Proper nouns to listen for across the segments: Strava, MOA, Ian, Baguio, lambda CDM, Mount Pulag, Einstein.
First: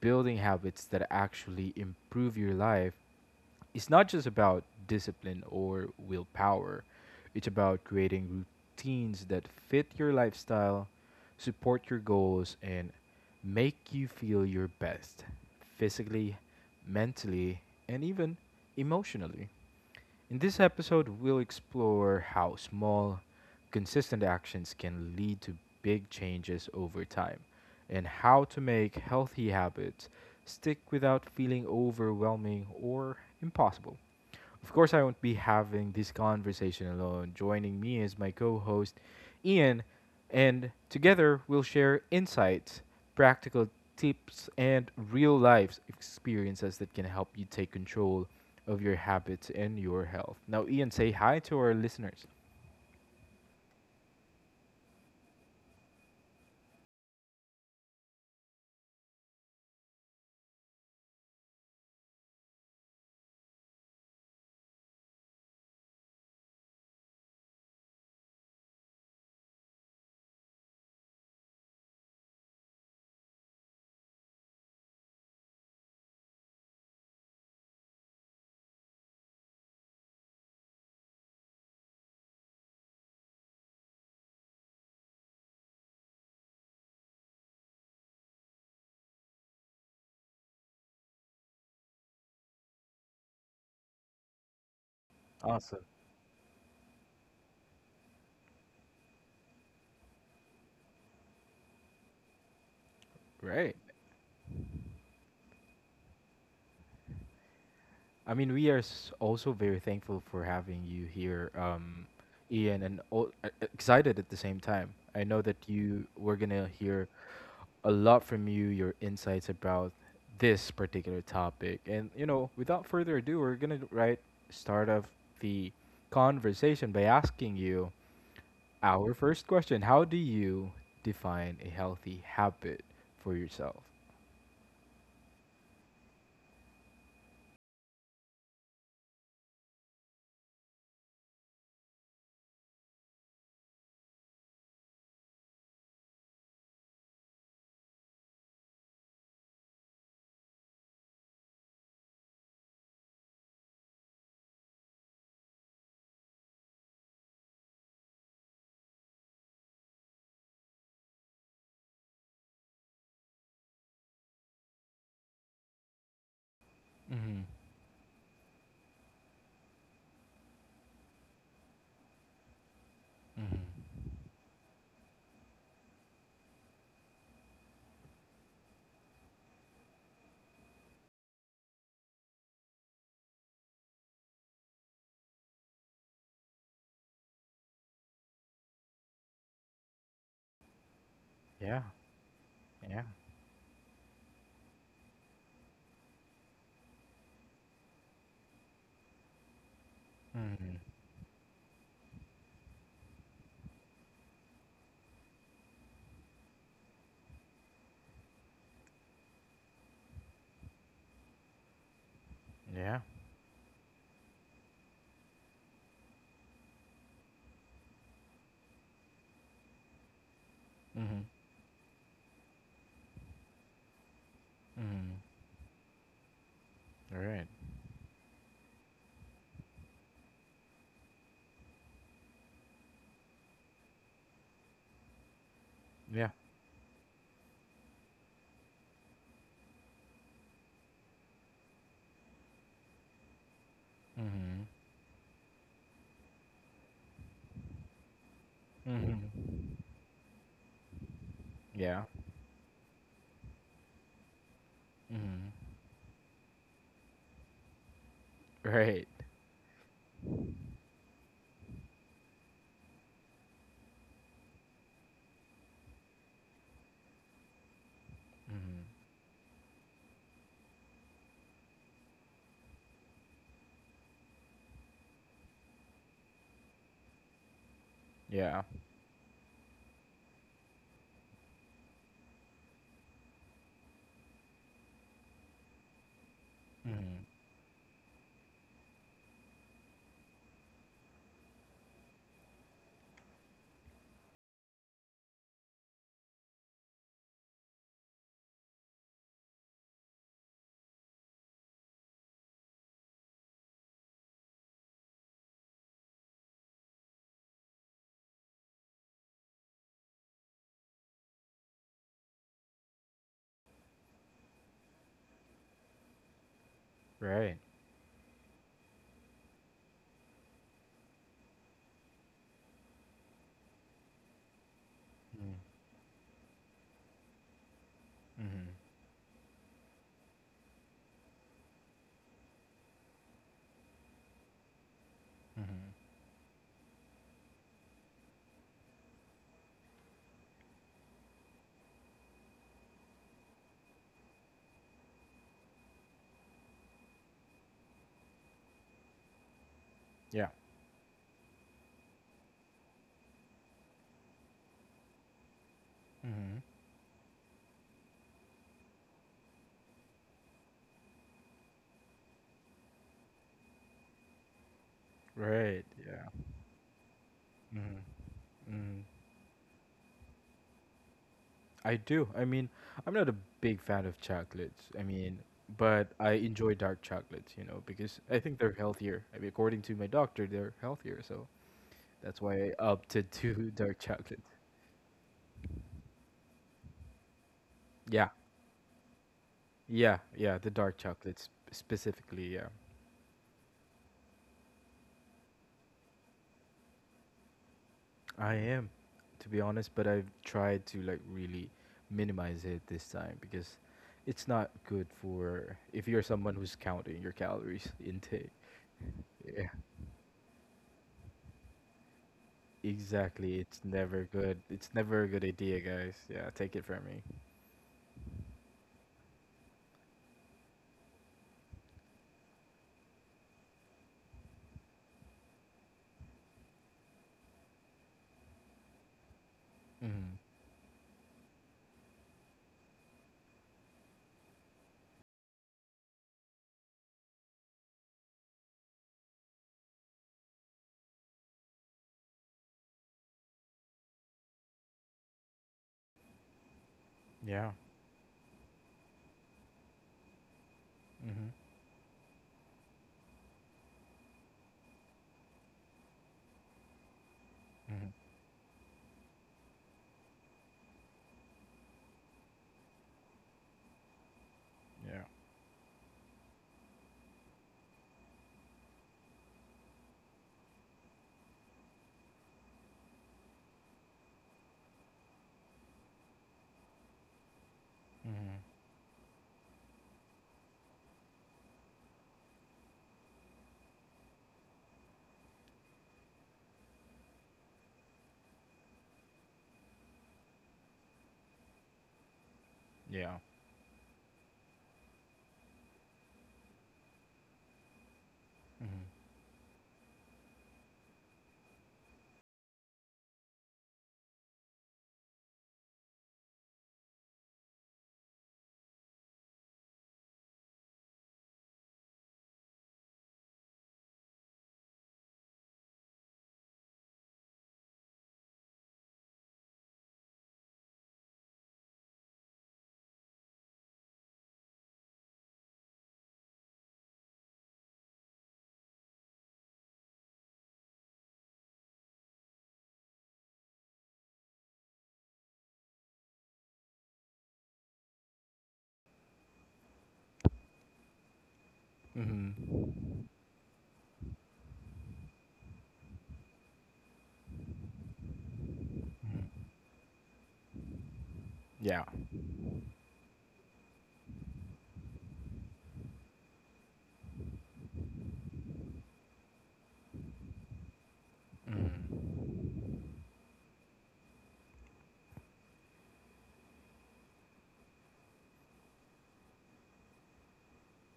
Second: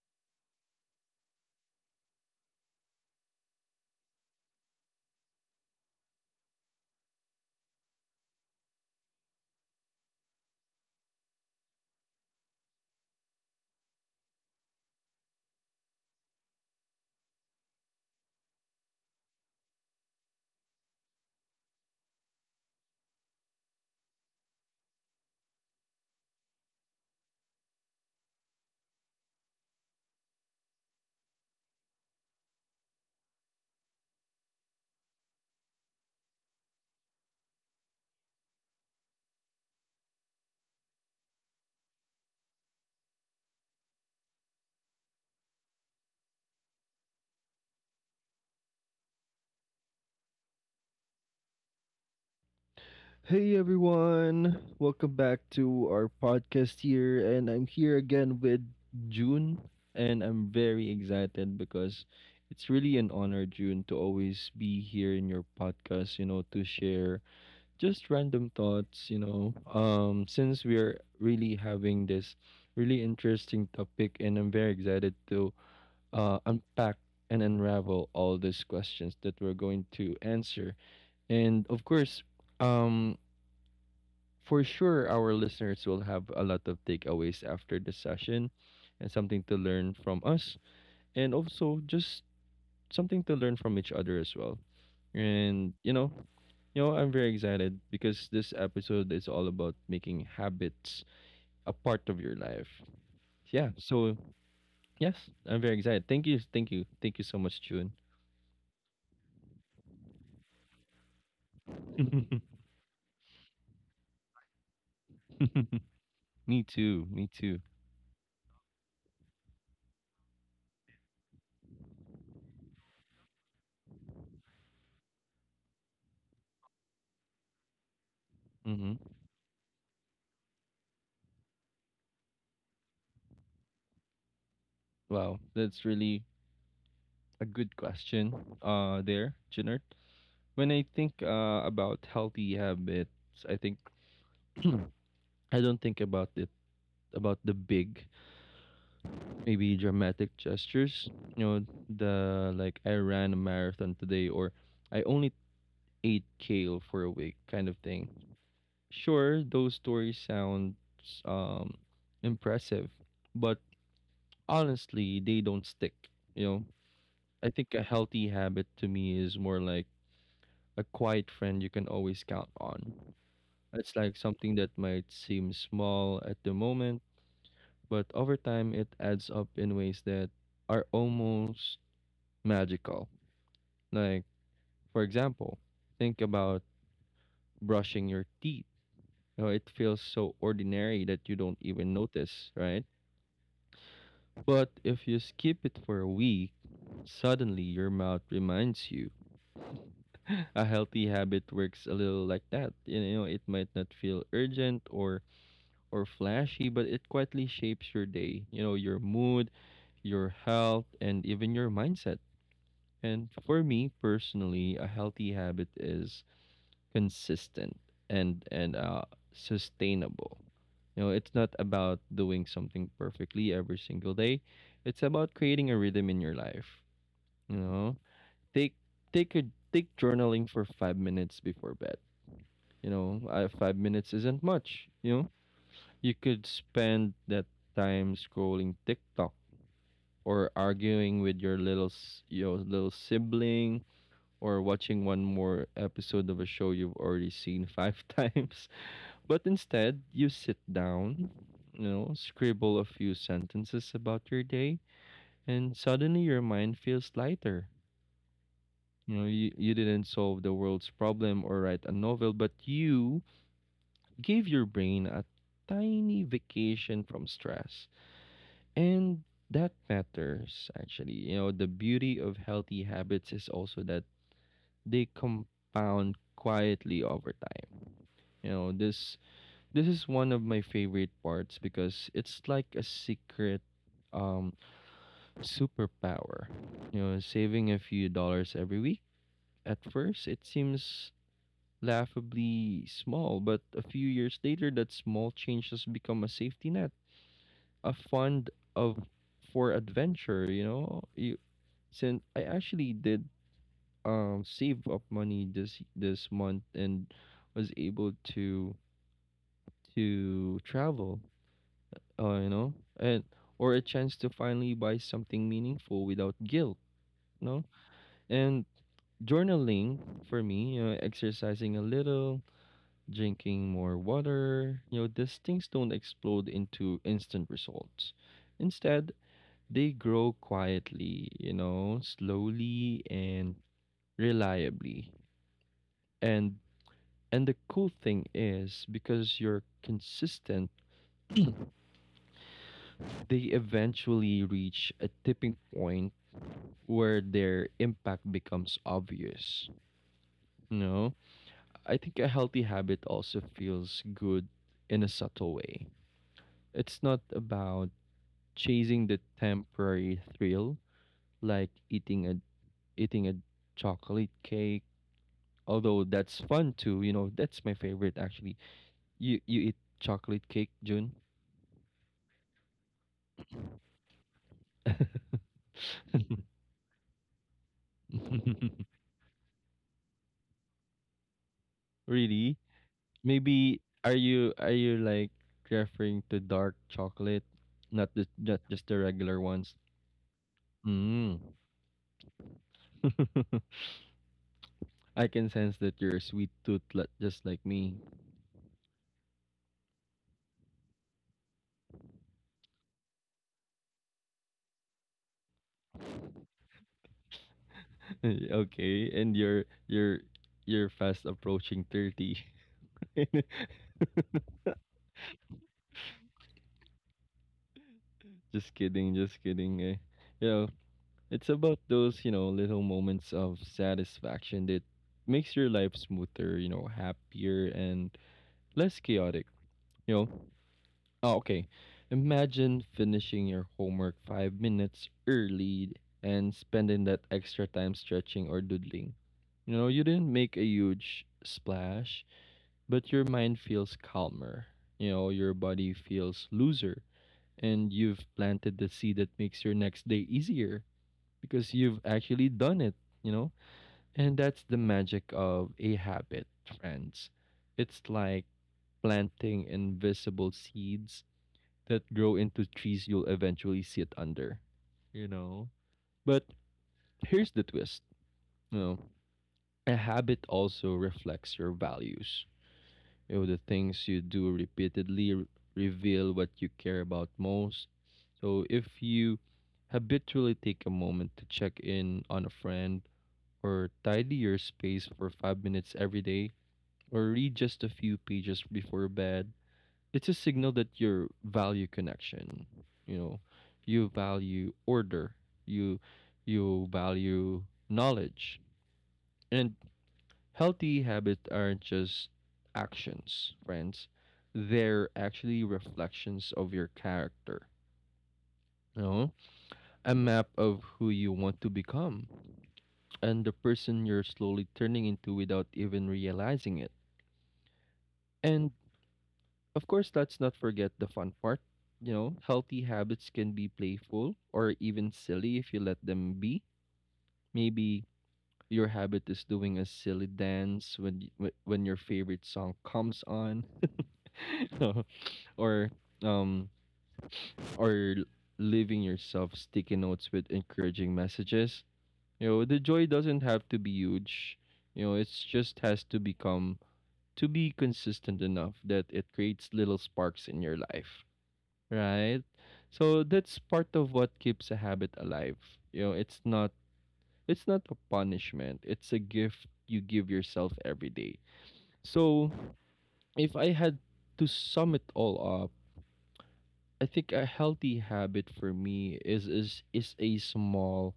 building habits that actually improve your life, it's not just about discipline or willpower. It's about creating routines that fit your lifestyle, support your goals, and make you feel your best physically, mentally, and even emotionally. In this episode, we'll explore how small, consistent actions can lead to big changes over time and how to make healthy habits stick without feeling overwhelming or impossible. Of course, I won't be having this conversation alone. Joining me is my co host, Ian, and together we'll share insights, practical tips, and real life experiences that can help you take control of your habits and your health. Now, Ian, say hi to our listeners. Hey everyone, welcome back to our podcast here, and I'm here again with June, and I'm very excited because it's really an honor, June, to always be here in your podcast, to share just random thoughts. Since we're really having this really interesting topic, and I'm very excited to unpack and unravel all these questions that we're going to answer. And of course, um for sure our listeners will have a lot of takeaways after the session and something to learn from us and also just something to learn from each other as well. And Awesome. You know I'm very excited because this episode is all about making habits a part of your life. yeah Right. so yes, I'm very excited. Thank you so much, June. I mean, we are also very thankful for having you here, Ian, and all, excited at the same time. I know that you we're me gonna too hear me too a lot from you, your insights about this particular topic. And, you know, without further ado, we're going to right start off the conversation by asking you Hmm. our first question: How do you define a healthy habit for yourself? Wow, that's really a good question, there, Junard. When I think about healthy habits, I think I don't think about it about the big, maybe dramatic gestures. You know, the like I ran a marathon today, or I only ate kale for a week, kind of thing. Sure, those stories sound um impressive, but honestly, they don't stick. You know, Mm-hmm. I think a healthy habit to me is more like a quiet friend you can always count on. Mm-hmm. It's like something that might seem small at the moment, but over time it adds up in ways that are almost magical. Like, for example, think about brushing your teeth. You know, it feels so ordinary that you don't Yeah, even notice, right? yeah. But if you skip it for a week, suddenly your mouth reminds you. A Mm-hmm. healthy habit works a little like that. You know, it might not feel urgent or flashy, but it quietly shapes your day, you know, your mood, your health, and even your mindset. Yeah. And for me personally, a healthy habit is consistent and sustainable. You know, Mm-hmm. it's not about doing something perfectly every single day. It's Mm-hmm. about creating a rhythm in your life. All right. You know, take take a take journaling for 5 minutes before bed. You know, 5 minutes isn't much. You know, you Yeah. could spend that time scrolling TikTok or arguing with your your little sibling or Mm-hmm. watching one more episode of a show you've already seen five times. But Mm-hmm. instead, you sit down, you Yeah. know, scribble a few sentences about your day, Mm-hmm. and suddenly your mind feels lighter. Right. You know, you didn't solve the world's problem or write a novel, but you gave your brain a tiny vacation from stress. Mm-hmm. And that matters, actually. You know, the beauty of healthy habits is also that they compound quietly over time. You Yeah. know, this is one of my favorite parts because it's like a secret um superpower. You know, Mm-hmm. saving a few dollars every week, at first it seems laughably small, but a few years later that small change has become a safety net, a fund of for adventure, you know. You Since I actually did save up money this month and was able to travel, you know, and or a chance to finally buy something meaningful without guilt, Right. no? And journaling for me, you know, exercising a little, drinking more water, you know, these things don't explode into instant results. Mhm, Instead, they grow quietly, you know, slowly and reliably, mhm. and and the cool thing is because you're consistent they eventually reach a tipping point where their impact becomes obvious, Yeah. you know. I think a healthy habit also feels good in a subtle way. Mhm. It's not about chasing the temporary thrill like eating a chocolate cake, Right, although yeah. that's fun too, you know, that's my Mhm, favorite actually. mhm. You eat chocolate cake, June? I do. I mean, I'm not a big fan of chocolates. I mean, but I enjoy dark chocolates, you know, because I think they're healthier. I mean, according to my doctor, they're healthier, so that's why Really? I opted to Maybe, dark chocolate. Are you like referring to dark chocolate, not the Yeah. not just the regular ones? Yeah, yeah, the dark chocolates Mm. specifically, yeah. I can sense that you're a sweet tooth, just like me. I am, to be honest, but I've tried to like really minimize it this time because it's not good for if you're someone who's counting your calories intake. Okay, and Yeah, you're fast approaching 30. exactly. It's never good. It's never a good idea, guys. Yeah, take it from me. Just kidding, just kidding. Eh. You know, it's about those, you know, little moments of satisfaction that makes your life smoother, you know, happier and less chaotic, you know. Mhm. Oh, okay. Imagine finishing your homework 5 minutes early and spending that extra time stretching or doodling. You know, you didn't make a huge splash, but your mind feels calmer. You know, your body feels looser, Yeah. and you've planted the seed that makes your next day easier Mhm. because you've actually done it, you know? And that's the magic of a habit, friends. It's Mhm. like planting invisible seeds that grow into trees you'll eventually sit under, you Yeah. know? But here's the twist. You know, a habit also reflects your values. You know, the things you do repeatedly reveal what you care about most. Mhm. So if you habitually take a moment to check in on a friend or tidy your space for 5 minutes every day or read just a few pages before bed, it's a signal that you value connection, you know, Yeah. you value order, you you value knowledge. Mhm. And healthy habits aren't just actions, friends, they're actually reflections of your character, you know, a map of who you want to become and the person you're slowly turning into without even realizing it. And of course, let's not forget the fun part. You know, healthy habits can be playful or even silly if you let them be. Maybe your habit is doing a silly dance when when your favorite song comes on, or um or leaving yourself sticky notes with encouraging messages. You know, the joy Mhm. doesn't have to be huge. You know, it's just has to become to be consistent enough that it Mhm. creates little sparks in your life, Yeah. right? So that's part of what keeps a habit alive. You know, it's not a punishment. It's a gift you give yourself every day. So Mhm. if I had to sum it all up, I think a healthy habit for me is a small,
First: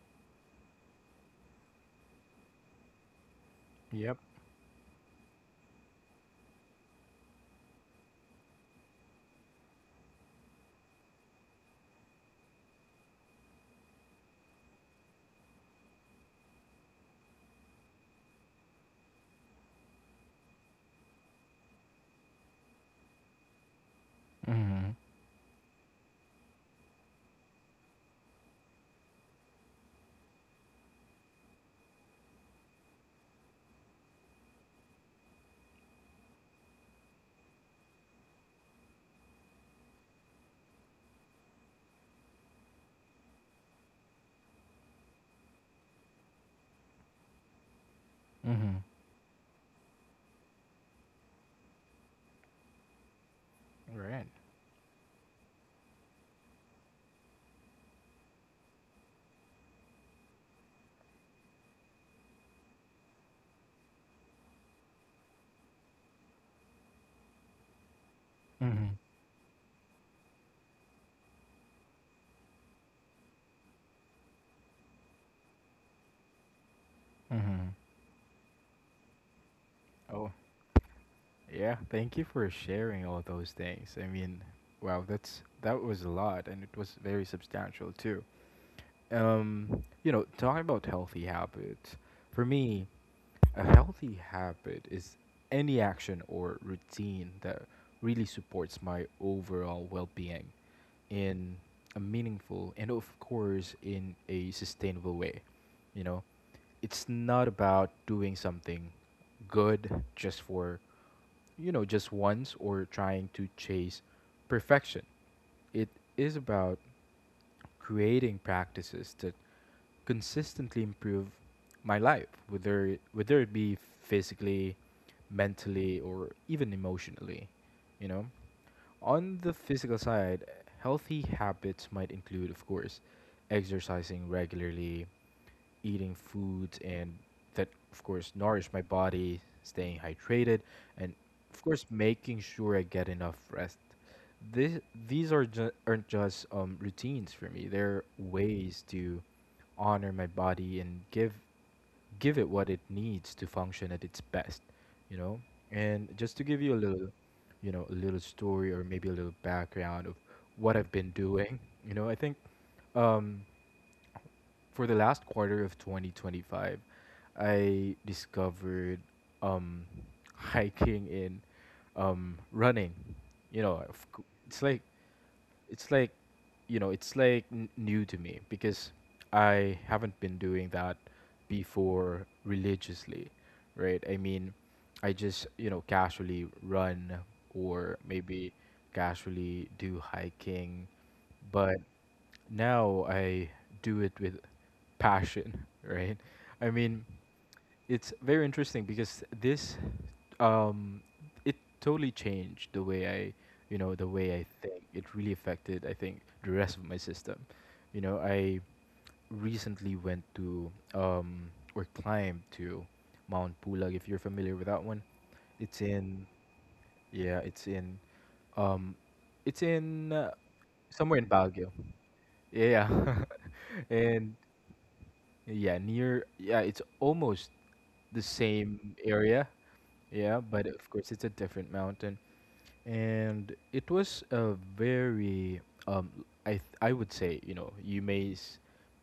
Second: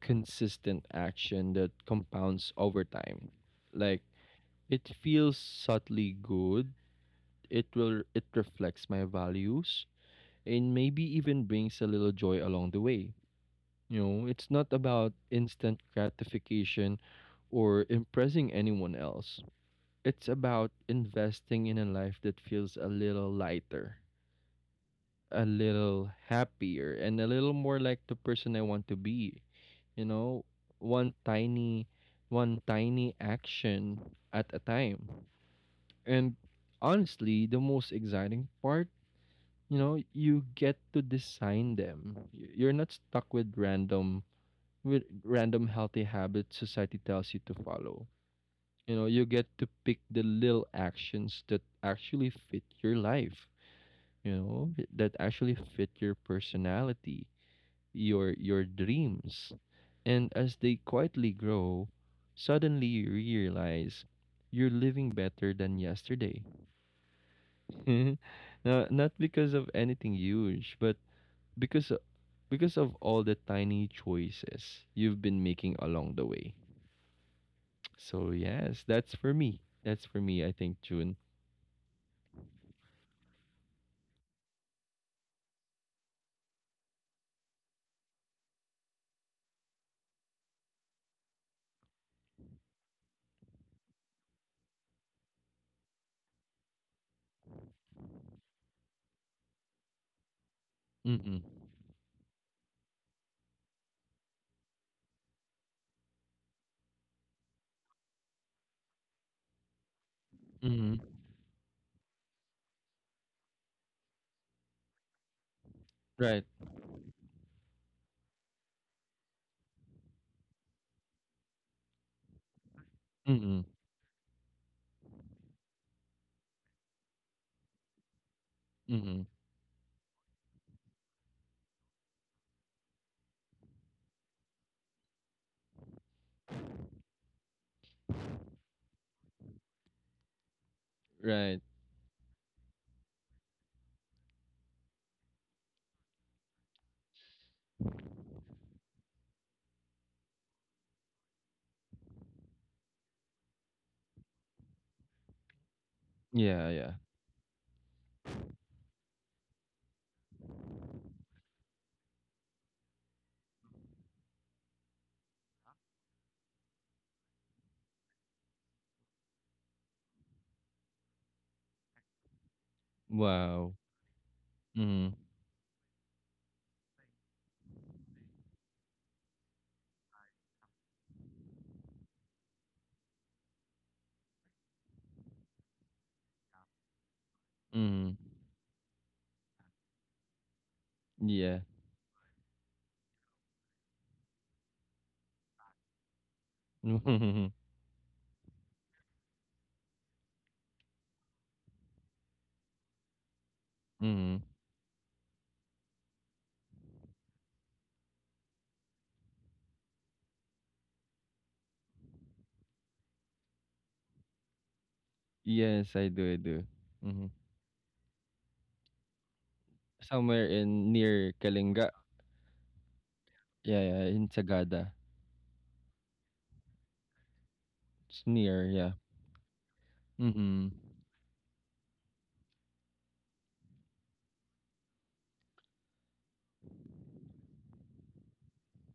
consistent action that compounds over time. Like, Yep. it feels subtly good. It reflects my values and maybe even brings a little joy along the way. You know, it's not about instant gratification or impressing anyone else. It's about investing in a life that feels a little lighter, Mhm. a little happier, and a little more like the person I want to be. You know, one tiny, one tiny action at a time. And honestly, the most exciting part, you know, you get to design them. You're not stuck with random healthy habits society tells you to follow. Mhm. You know, you get to pick the little actions that actually fit your life, Right. you know, that actually fit your personality, your dreams. And as they quietly grow, suddenly you realize you're living better than yesterday. Now, Mhm. not because of anything huge, but because because of all the tiny choices you've been making along the way. Mhm. So yes, that's for me. That's for Oh. me, I think, June. Yeah, thank you for sharing all those things. I mean, wow, that was a lot and it was very substantial too. You know, talking about healthy habits, for me, a healthy habit is any action or routine that really supports my overall well-being Mm-mm. in a meaningful and of course in a sustainable way, you know. It's not about doing something good just for Mm-hmm. Just once or trying to chase perfection. It is Right. about creating practices that consistently improve my life, whether it Mm-mm. be physically, mentally, or even emotionally. You know, Mm-hmm. on the physical side, healthy habits might include, of course, exercising regularly, eating foods and that of course nourish my body, staying hydrated, and of Right. course making sure I get enough rest. This, these are aren't just routines for me. They're ways to honor my body and give it what it needs to function at its best, you know? And just to give Yeah. you a Yeah. little, you know, a little story or maybe a little background of what I've been doing, you know, I think um for the last quarter of 2025, I discovered um, hiking and running. You Wow. know, Mm-hmm. it's like it's like new to me because I haven't been doing that before religiously, right? I mean, I just casually run or Mm-hmm. maybe casually do hiking Yeah. but now I do it with passion, right? I mean, Mm-hmm. it's very interesting because this um it totally changed the way I, you know, the way Mm-hmm. I think. It really affected, I think, the rest of my system. You know, I recently went to um or climbed to Mount Pulag if you're familiar with that one. It's Yes, I in do. I do. Mm-hmm. yeah, it's in, um, it's in uh, Somewhere in somewhere in near Baguio. Kalinga. Yeah, Yeah. Yeah. and In Sagada. yeah, near. Yeah, it's almost the It's near. same Yeah. area. Yeah, but Mm-hmm. of course it's a different mountain, and it was a very um. I would say you may s-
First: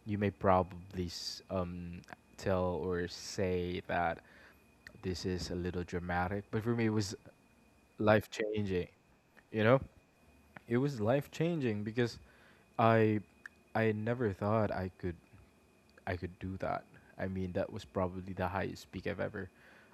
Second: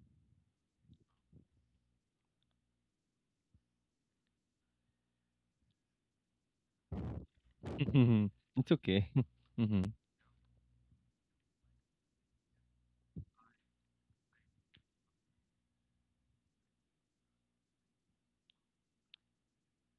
you may probably s- um tell or say that this is a little dramatic, but for me it was life It's changing. okay. You know, Mm-hmm. it was life changing because I I never thought I could. I could do that. I mean, that was probably the highest peak I've ever,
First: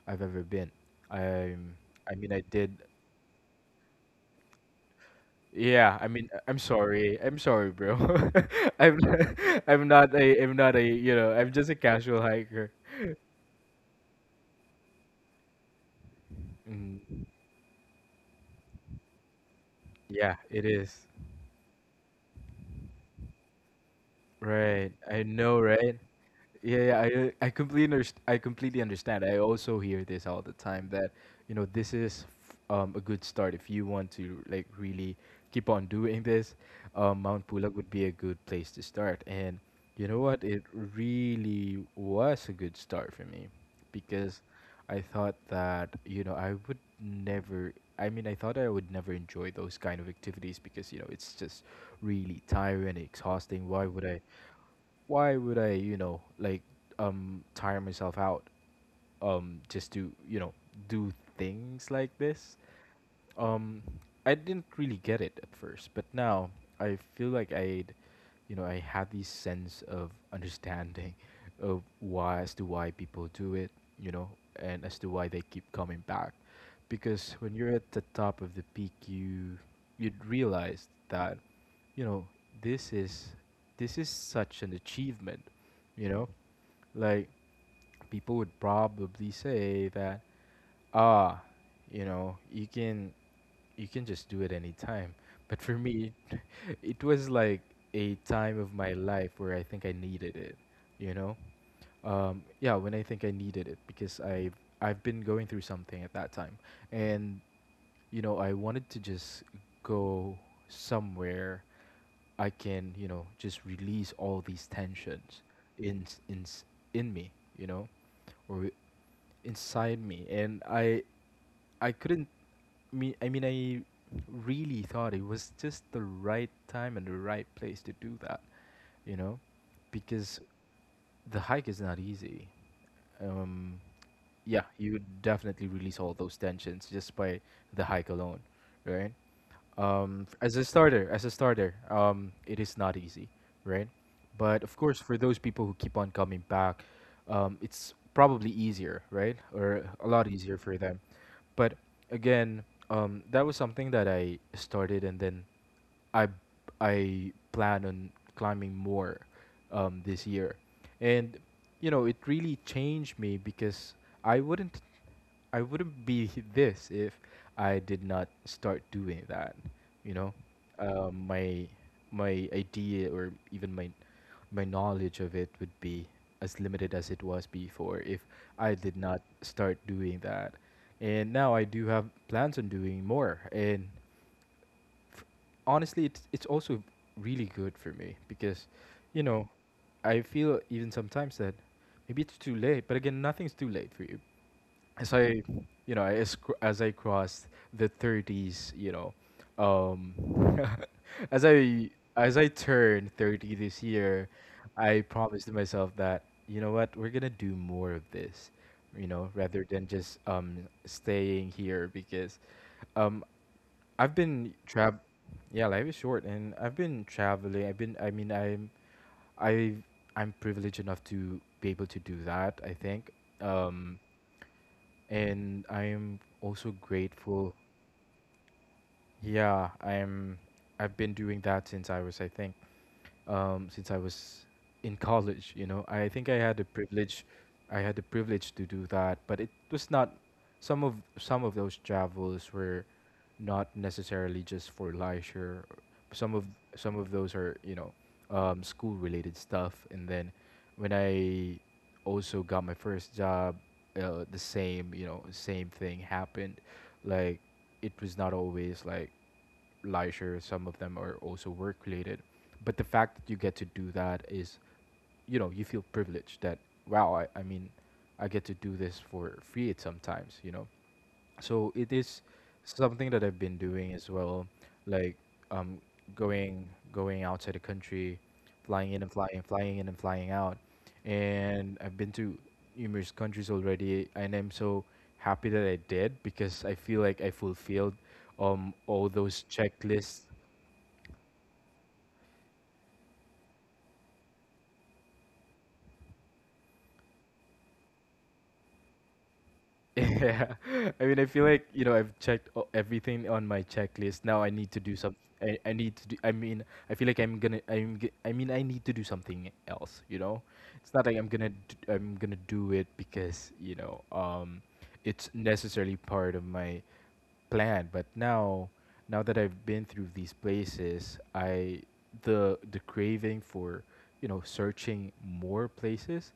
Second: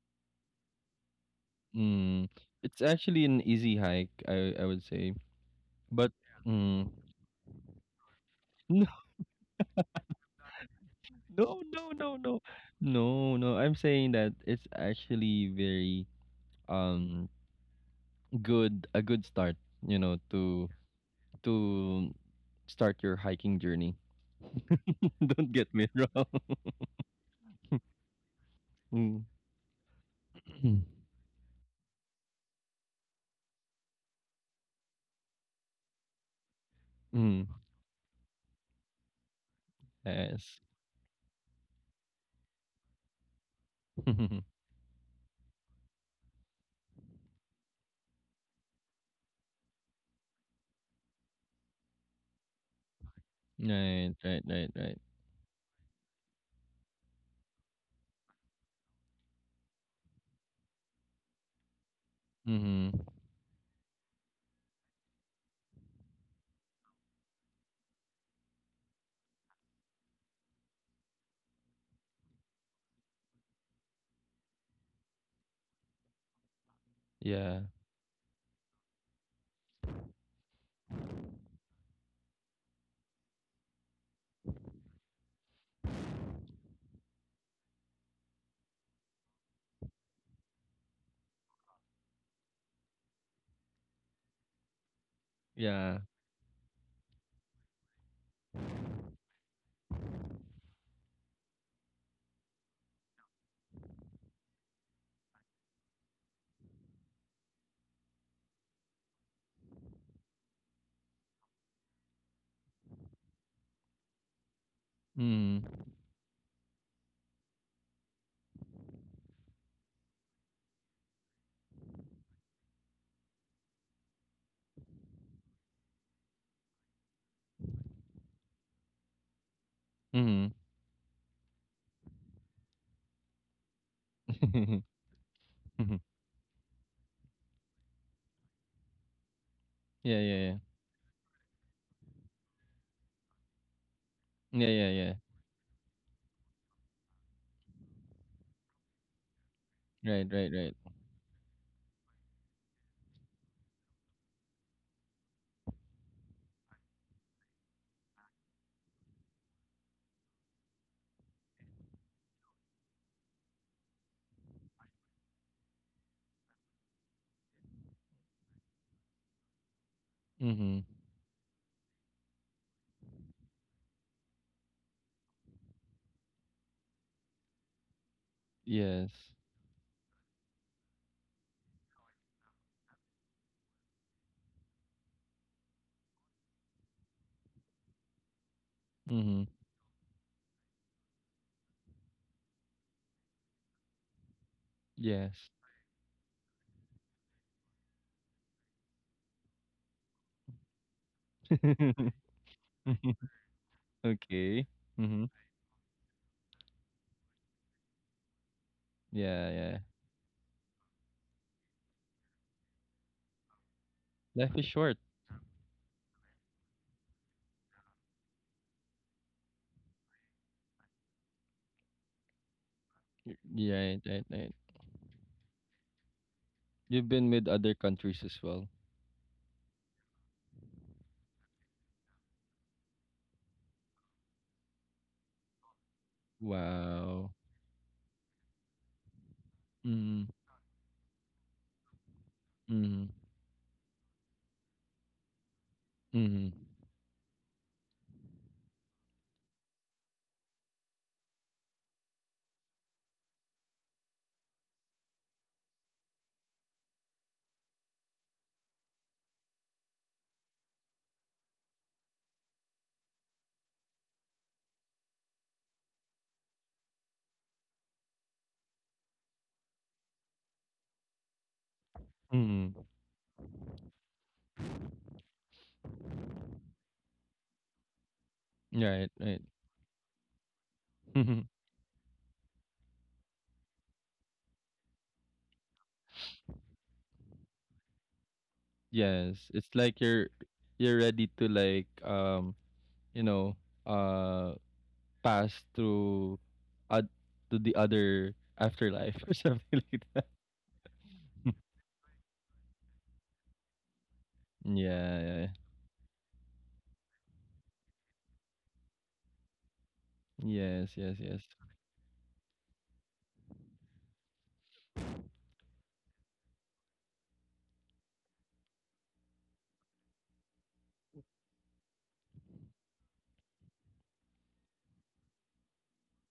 I've ever been. I'm. I Mm. mean, I did. It's actually an easy hike, I would say, Yeah. I but. mean, I'm Mm. sorry. I'm sorry, bro. I'm not, I'm not a. I'm not a. I'm No, just a no, no, casual no. hiker. No, no. I'm saying that it's actually very Mm, um good, a good start, you know, yeah. It is. to start your hiking journey. Right. I Don't know. get me Right. wrong. Yeah, yeah, I completely Mm. understand. I also hear this all the time that this is a good start if you want to like really keep on doing this. Mount Mm. Pulag would be a good place to start, and you know what? Yes. It really was a good start for me because I thought that I would never. I mean, I thought I would never enjoy those kind of activities because it's just really tiring and exhausting. Why would Right, I? right, right, right. Why would I, like tire myself out just to, do things like this? Mm-hmm. Um, I didn't really get it at first, but now I feel like I have this sense of understanding of why as to why people do it, you know, and as to why they keep coming back. Because when Yeah. you're at the top of the peak, you'd realize that, you know, this is this is such an achievement, you know, like people would probably say that ah, you know, you can you can just do it anytime. But for Yeah. me, it was like a time of my life where I think I needed it, you know? Yeah, when I think I needed it because I've been going through something at that time, and I wanted to just go somewhere I can just release all these tensions Mm. in s- in s- in me, you know, or inside me, and I couldn't mean I really thought it was just the right time and the right place to do that, you know, because Mm-hmm. the hike is not easy. Um, yeah, you would definitely release all those tensions just by the hike alone, right? Yeah, yeah, yeah. As a starter, it is not easy, right? But Yeah, of yeah, course, yeah. for those people who keep on coming back, it's probably easier, right? Or a Right, lot right, easier right. for them. But again, that was something that I started, and then I I plan on climbing more this year, and it really changed me because I wouldn't. I wouldn't be this if I did not start doing that. You know, Mm-hmm. um, my my idea or even my knowledge of it would be as limited as it was before if I did not Yes. start doing that. And now I do have plans on doing more. And f- honestly, it's also really good for me because, you Mm-hmm. know, I feel even sometimes that maybe it's too late. But again, nothing's too late for you as I, Yes. you know, as cr- as I crossed the 30s, um, as I turn 30 this year, Okay. I Mm-hmm. promised myself that you know what, we're gonna do more of this, Yeah, rather yeah. than just staying here because, um, I've been Life is short. yeah, life is short, and I've been traveling. I've been, I mean, I I'm privileged enough to be able to do that. I think. Y- Yeah, Um, right, right, right. and I'm also You've been with grateful. other countries as well. Yeah, I've been doing that since I think, since I was in college. You know, I think I had the privilege, Wow. I had the privilege to do that, but it was not. Mm-hmm. Some of those travels were Mm-hmm. not necessarily just for leisure. Some of Mm-hmm. some of those are school related stuff, and then when I also got my first job, the same same thing happened. Like it was not always like leisure, some of them are also work related. But the fact that you get to do that is, you feel privileged that, wow, I mean, I get to do this for free at sometimes. So it is Mm-hmm. something that I've been doing as well, like um, going outside the country, Right, right. flying in and flying out, and I've been to numerous countries already, and I'm so happy that I did because I feel like I fulfilled all those Yes. It's like checklists. you're ready to like, you know, uh pass through, uh, to the other afterlife or something like that. Yeah. I mean, I feel like, I've everything on my checklist. Now I need to do some Yeah, yeah. I need to do I mean, I feel like I mean, I need to do something else, you know? Yeah. It's Yes, not like yes, yes. I'm gonna do it because, it's necessarily part of my plan, but now that I've been through these places, I the craving for, you know, searching more places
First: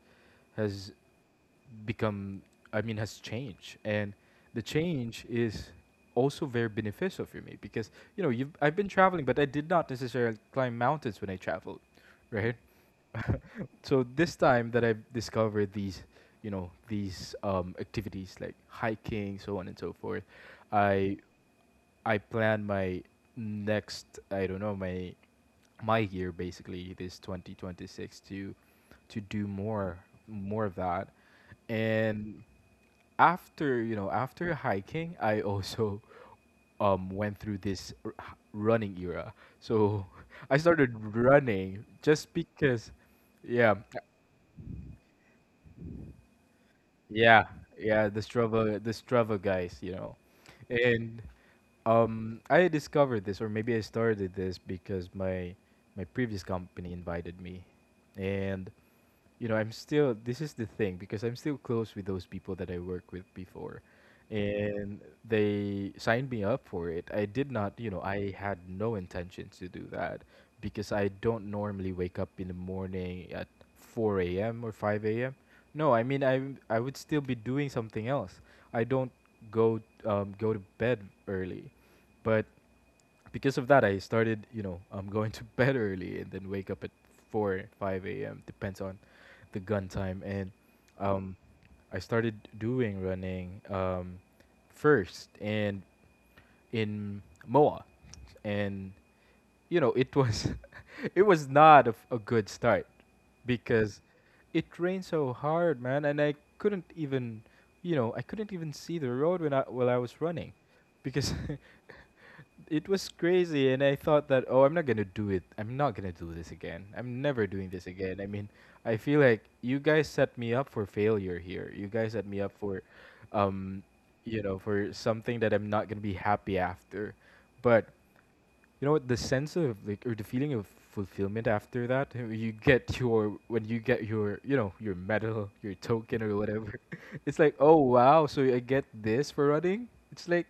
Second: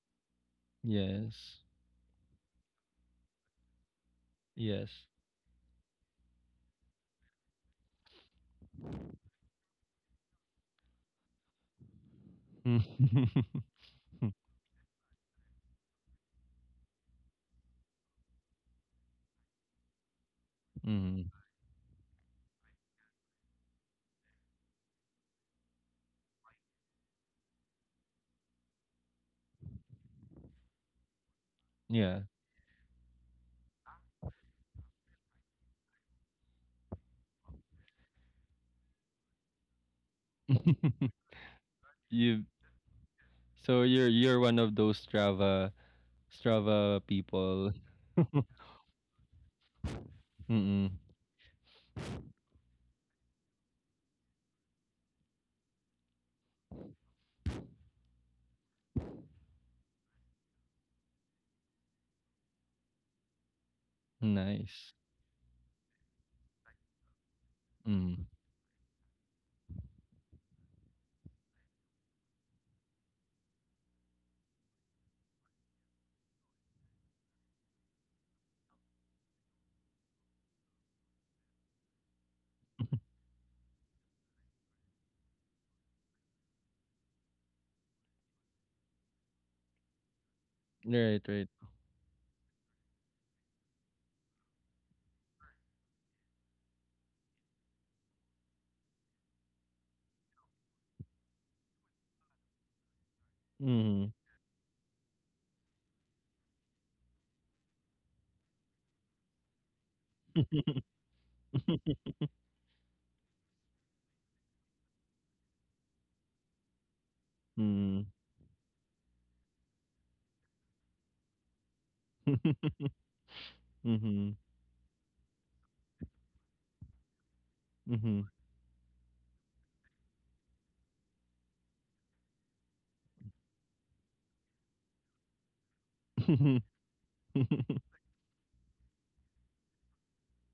has Yes. become I mean has changed, and the Yes. change is also very beneficial for me. Because I've been traveling, but I did not necessarily climb mountains when I traveled, right? So this time that I've discovered these, you know, these activities like hiking, so on and so forth, i Mm-hmm. I plan my next, I don't know, my year, basically this 2026, to do more, more of that. Yeah. And after, you know, after hiking, I also went through this running era. So I started running just you because. So Yeah. You're one of those Strava Yeah, people. yeah, the Strava guys, you know. Mm-mm. And I discovered this, or maybe I started this because my previous company invited me, and you know, I'm still, this is the thing, because I'm still close with those people that I worked with before. Nice. And they signed me up for it. I did not, you know, Mm. I had no intentions to do that, because I don't normally wake up in the morning at 4 a.m. or 5 a.m. No, I mean I would still be doing something else. I don't go to bed early, but because of that, I started, you know, going to bed early and then wake up at 4, 5 a.m. Depends on the gun time. And Right, um, right. I started doing running first and in MOA. And, you know, it was it was not a, a good start, because Mm. it rained so hard, man, and I couldn't even, you know, I couldn't even see the road when I while I was running, because it was crazy. And I thought that, oh, I'm not going to do it, I'm not going to do this again, I'm never doing this Mm. again. I mean, I feel like you guys set me up for failure here, you guys set me up for um Mm-hmm. you know, for something that I'm not going to be happy after. But Mm-hmm. you know what, the sense of like, or the feeling of fulfillment after that, you get your when you get your, you know, your medal, your token, or whatever. It's like, Mm-hmm. oh wow, so I get this for running? It's like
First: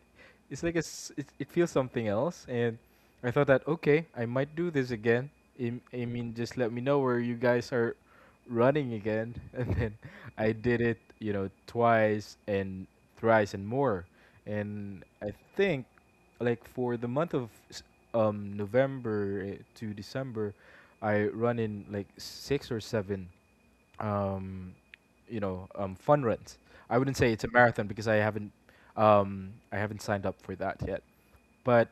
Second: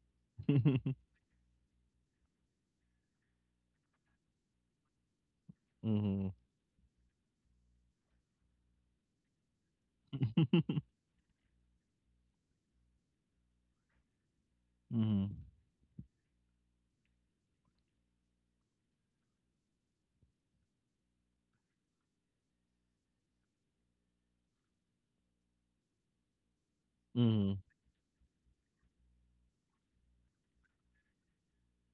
it's like a s it feels something else. And I thought that, okay, I might do this again. I Mm-hmm. mean, just let me know where you guys are running again. And then I did it, you know, twice and thrice and more. And I Mm-hmm. think, like, for the month of November, to December, I run in like six or seven, um, you know, fun runs. I wouldn't say it's a marathon because I haven't signed up for that yet. But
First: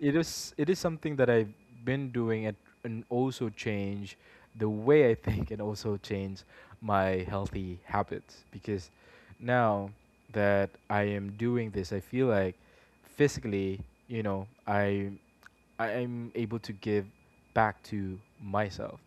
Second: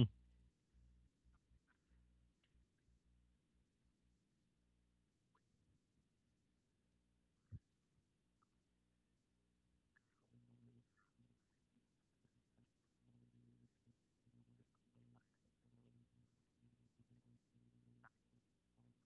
it is, it is something that I've been doing, and also change the way I think, and also change my healthy habits. Because now that I am doing this, I feel like physically, you know, I am able to give back to myself,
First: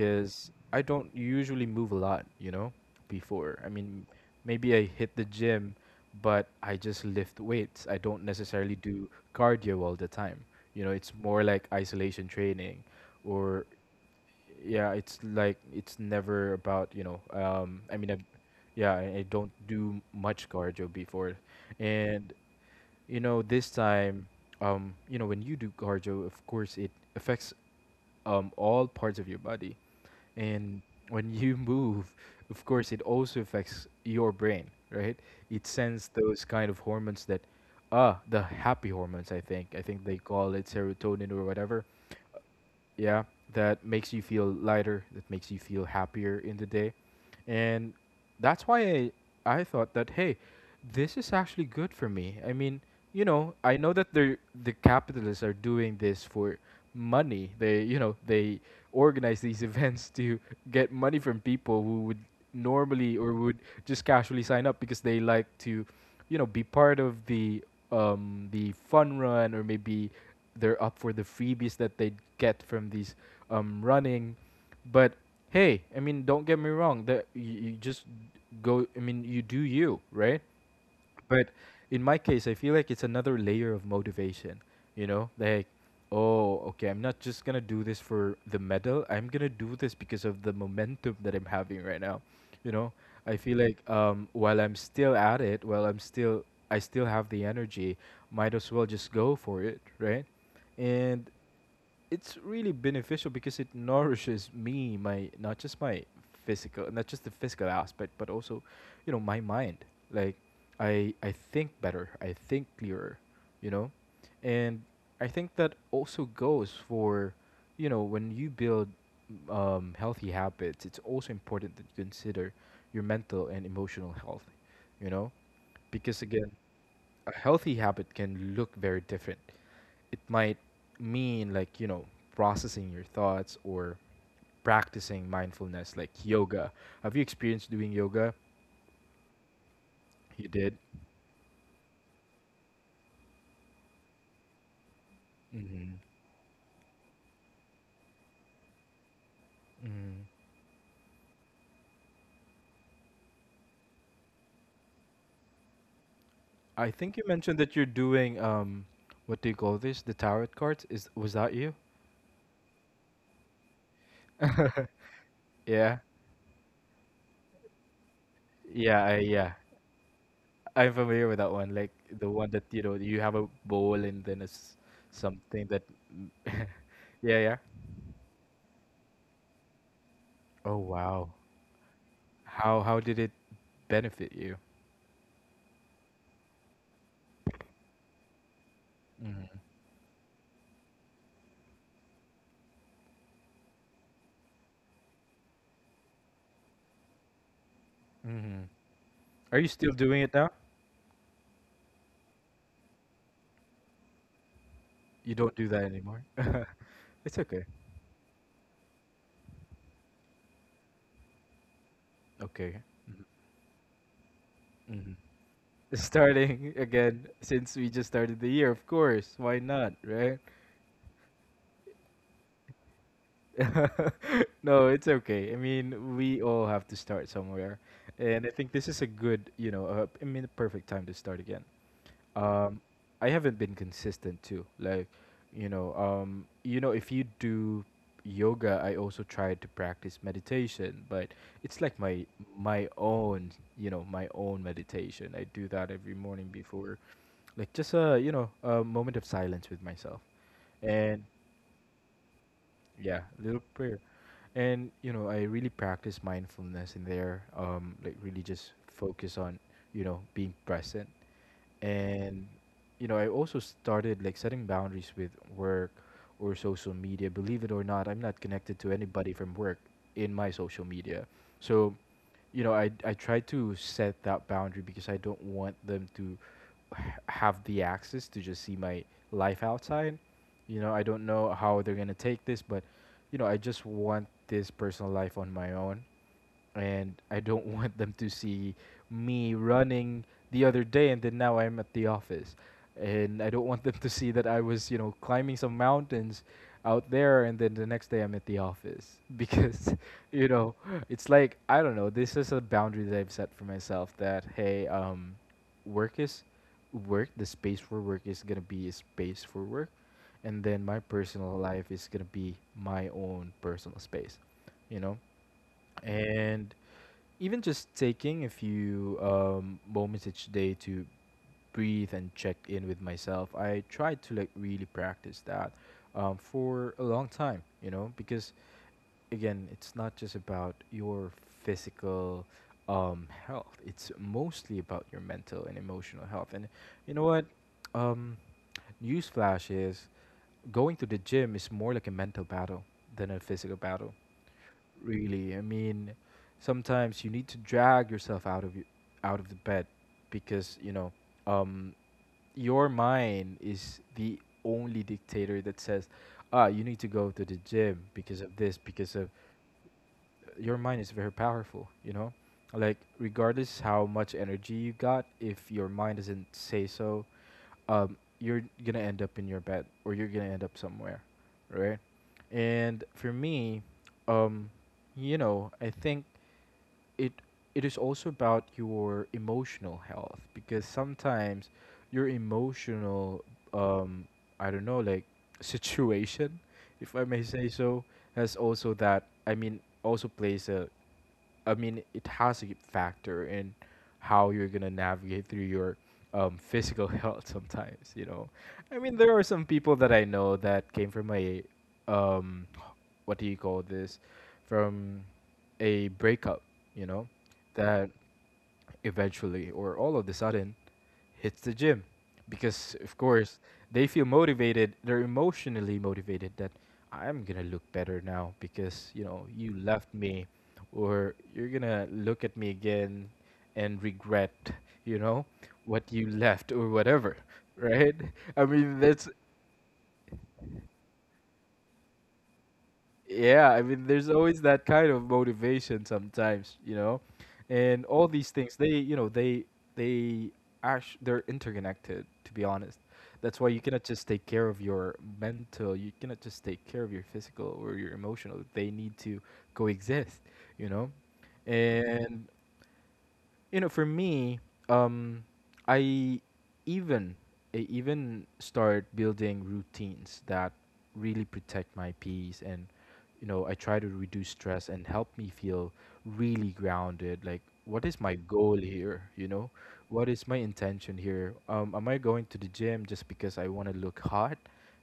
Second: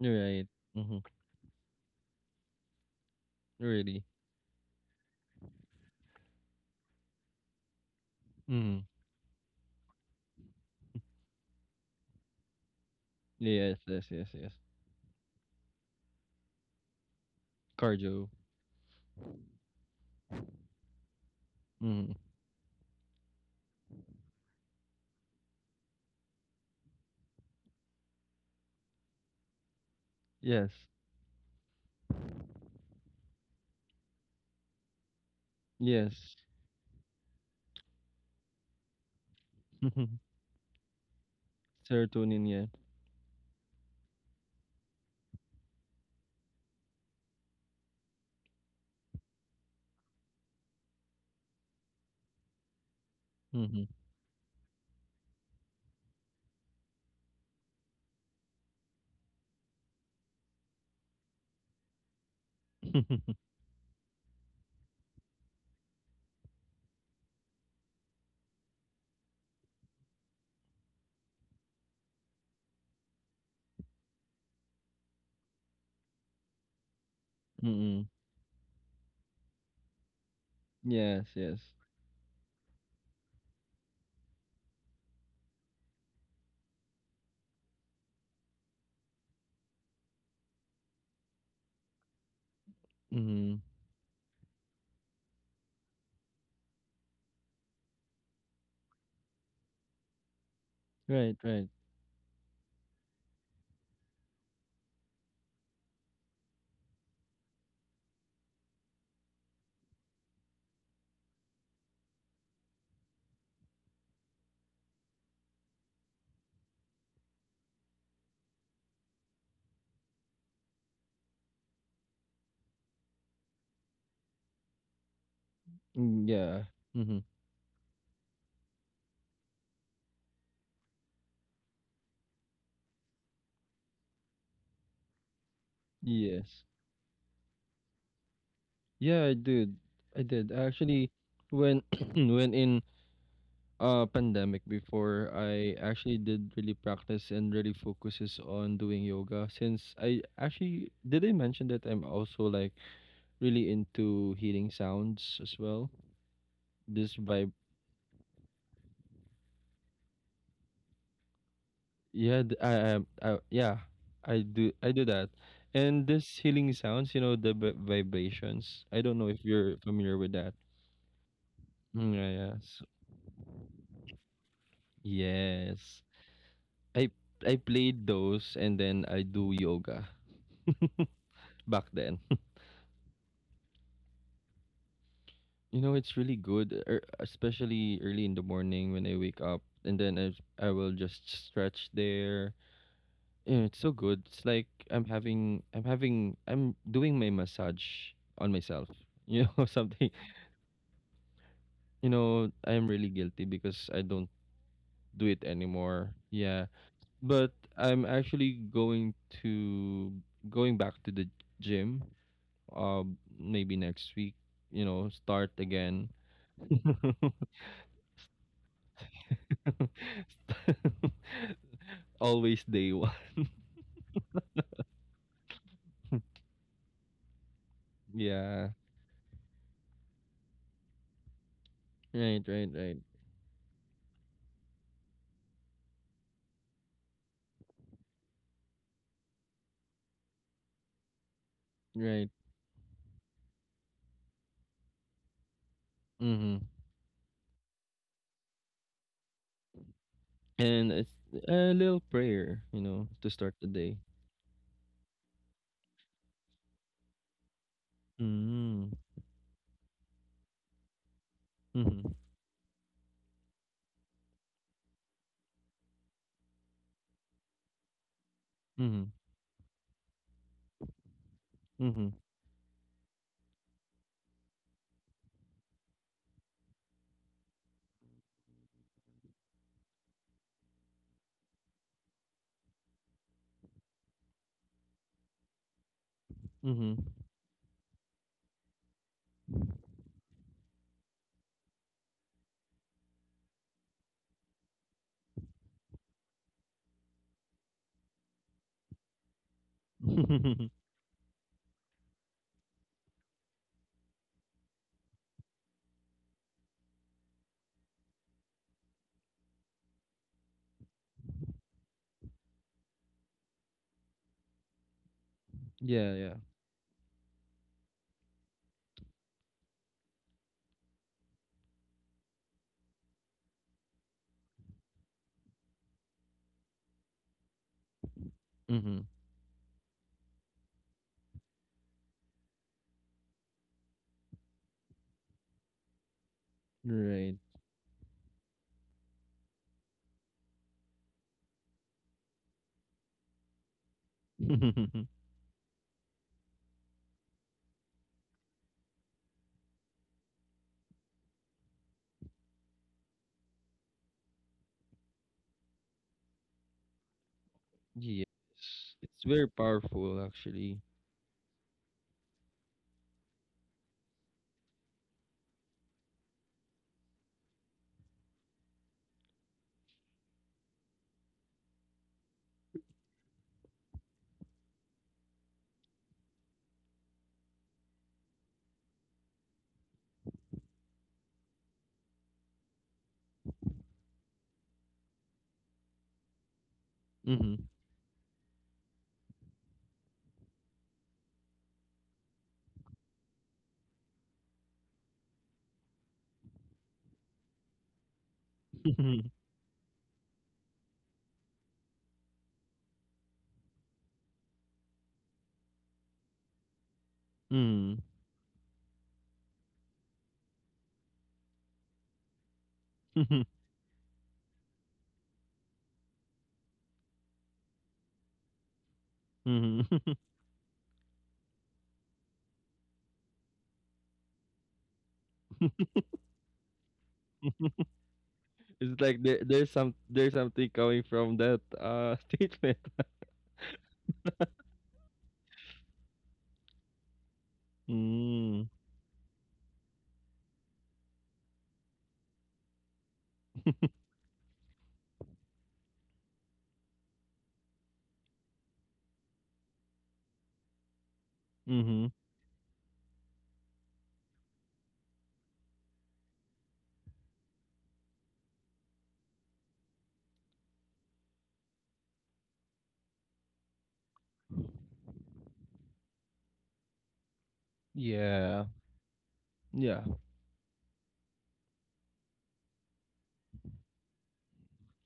Right. I Mm-hmm. don't usually move a lot, you know, before. I Really. mean, maybe I hit the gym, but I just lift weights. I don't necessarily Mm-hmm. do cardio all the time. You know, it's more like isolation training or Yes, yes, yes, yes. yeah, it's like it's never about, you know, I mean I Cardio. yeah, I don't do much cardio before. Mm-hmm. And you know, this time, um, you know, when you do cardio, of course it affects all parts of your body. Yes. And when you move, of course it also affects your brain, right? It sends Yes. those kind of hormones that, ah, the happy hormones, I think they call it serotonin or whatever. Serotonin, yeah. Yeah, that makes you feel lighter, that makes you feel happier in the day. And that's why I thought that, hey, this is actually good for me. I mean, you know, I Mm-hmm. know that the capitalists are doing this for money. They, you know, they organize these events to get money from people who would normally, or would just casually sign up because they like to, you know, be part of the fun run. Or maybe they're up for the freebies that they get from these running. But hey, I mean, don't get me wrong. That you, just Mm. go. I mean, you do you, right? Yes, But yes. in my case, I feel like it's another layer of motivation, you know? Like, oh, okay, I'm not just gonna do this for the medal. I'm gonna do this because of the momentum that I'm having right now. You know, I feel Mhm. like while I'm still at it, while I'm still, I still have the energy, might as well just go for it, right? And Right, right. it's really beneficial because it nourishes me, my, not just my physical, not just the physical aspect, but also, you know, my mind. Like I think better, I think clearer, you know. And I think that also goes for, you know, when you build healthy habits, it's also important that you consider your mental and emotional health, you know, because Mm, again, yeah. Mhm. a healthy habit can look very different. It might mean, like, you know, processing your thoughts, or practicing mindfulness, like Yes. yoga. Have you experienced doing yoga? Yeah, I did. I You did. did. Actually, when when in pandemic before, I Mm-hmm. actually did really practice and really focuses on doing yoga, since I Hmm, actually did, I mention that I'm also like really into hearing sounds as well. I This think you mentioned that you're doing um, what do you call this, the tarot cards, is, was that you? Yeah, I do that. Yeah, And this healing sounds, you know, the b vibrations. I yeah, don't know if yeah, you're familiar with that. I'm familiar with that one, like Mm, yeah, the one that, yes, you know, you have a bowl and then it's something that yes. I yeah, I yeah. played those, and then I do yoga Oh wow, back then. how did it benefit you? You know, it's really good, especially early in the morning when I wake up, and then I will just stretch there. Yeah, it's so good. It's like I'm doing my massage on Mm-hmm. myself. You Are know, you still doing it now? I am really guilty because I don't do You it don't do that anymore. anymore. Yeah. It's But okay. I'm actually to going back to the gym Okay. uh maybe next week, you know, Hmm. start again. Starting again, since we just started the year, of course. Why not, right? Always day one. No, it's okay. I mean, we all have to start somewhere, and I Yeah. think this is a good, you know, I mean, a perfect time to start again. Right, right, Um, right. I haven't been consistent too. Like, you know, um, you know, if you do yoga, I also try to practice meditation, but it's like my Right. my own, you know, my own meditation. I do that every morning Mm-hmm. before, like just a, you know, a moment of silence with myself. And it's And a little prayer, you know, yeah, to start little the prayer. day. And you know, I really practice mindfulness in there. Um, like really just Mm-hmm. focus on, you know, being present. Mm-hmm. And you know, I also started, like, setting boundaries with work or social media. Believe it or not, I'm not connected to Mm-hmm. anybody from work in my social media. So Mm-hmm. you know, I try to set that boundary, because I don't want them to have the access to just see my life outside. You know, I don't know how they're going to take this, but you know, I just want this personal life on my own. And I don't want them to see me running the other day and then now I'm at the office. And I don't want them to see that I was, you know, climbing some mountains out there and then the next day I'm at the office because you Mm-hmm. know, it's like I don't know, this is a boundary that I've set for myself. That, hey, um, work is work, the space for work is going to be a space for work, and then my personal life is going to be my own personal space, you know? Yeah, yeah. And even just taking a few moments each day to breathe and check in with myself, I tried to like really practice that for a long time, you know, because Mhm. again, it's not just about your physical health, it's mostly about your mental and emotional health. And you know Right. what? Um, newsflash is, going to the gym is more like a mental battle than a physical battle. Really, I mean, sometimes you need to drag yourself out of out of the bed, because you know, um, your mind is the only dictator that says, "Ah, you need to go to the gym Yes. because of this, because It's of very powerful actually. your mind is very powerful." You know, like regardless how much energy you got, if your mind doesn't say so, you're gonna end up in your bed or you're gonna end up somewhere, right? And for me, um, I think it it is also about your emotional health because sometimes your emotional um I don't know, like, situation, if I may Mhm. say so, has also, that also plays a, it has a factor in how you're gonna navigate through your physical health sometimes, you know. I mean, Mhm. there are some people that I know that came from a um call this, from a breakup, you know, that eventually or all of the sudden hits the gym because, of course, they feel motivated, they're emotionally motivated that I'm gonna look better now because, you know, you left Mhm. me or you're gonna look at me again and regret, you know, what you left or whatever, right? I It's mean, like that's, there there's some there's something coming from that statement. yeah, I mean, there's always that kind of motivation sometimes, you know, and all these Mm. things they, you know, they are they're interconnected. To be honest, that's why you cannot just take care of your mental, you cannot just take care of your physical or your emotional. They need to coexist, you know, Mhm. and you know, for me, um, I even I even start building routines that really protect my peace, and, you know, I try to reduce stress and help me feel really grounded. Like, what is my Yeah. goal here? You know, Yeah. what is my intention here? Am I going to the gym just because I want to look hot?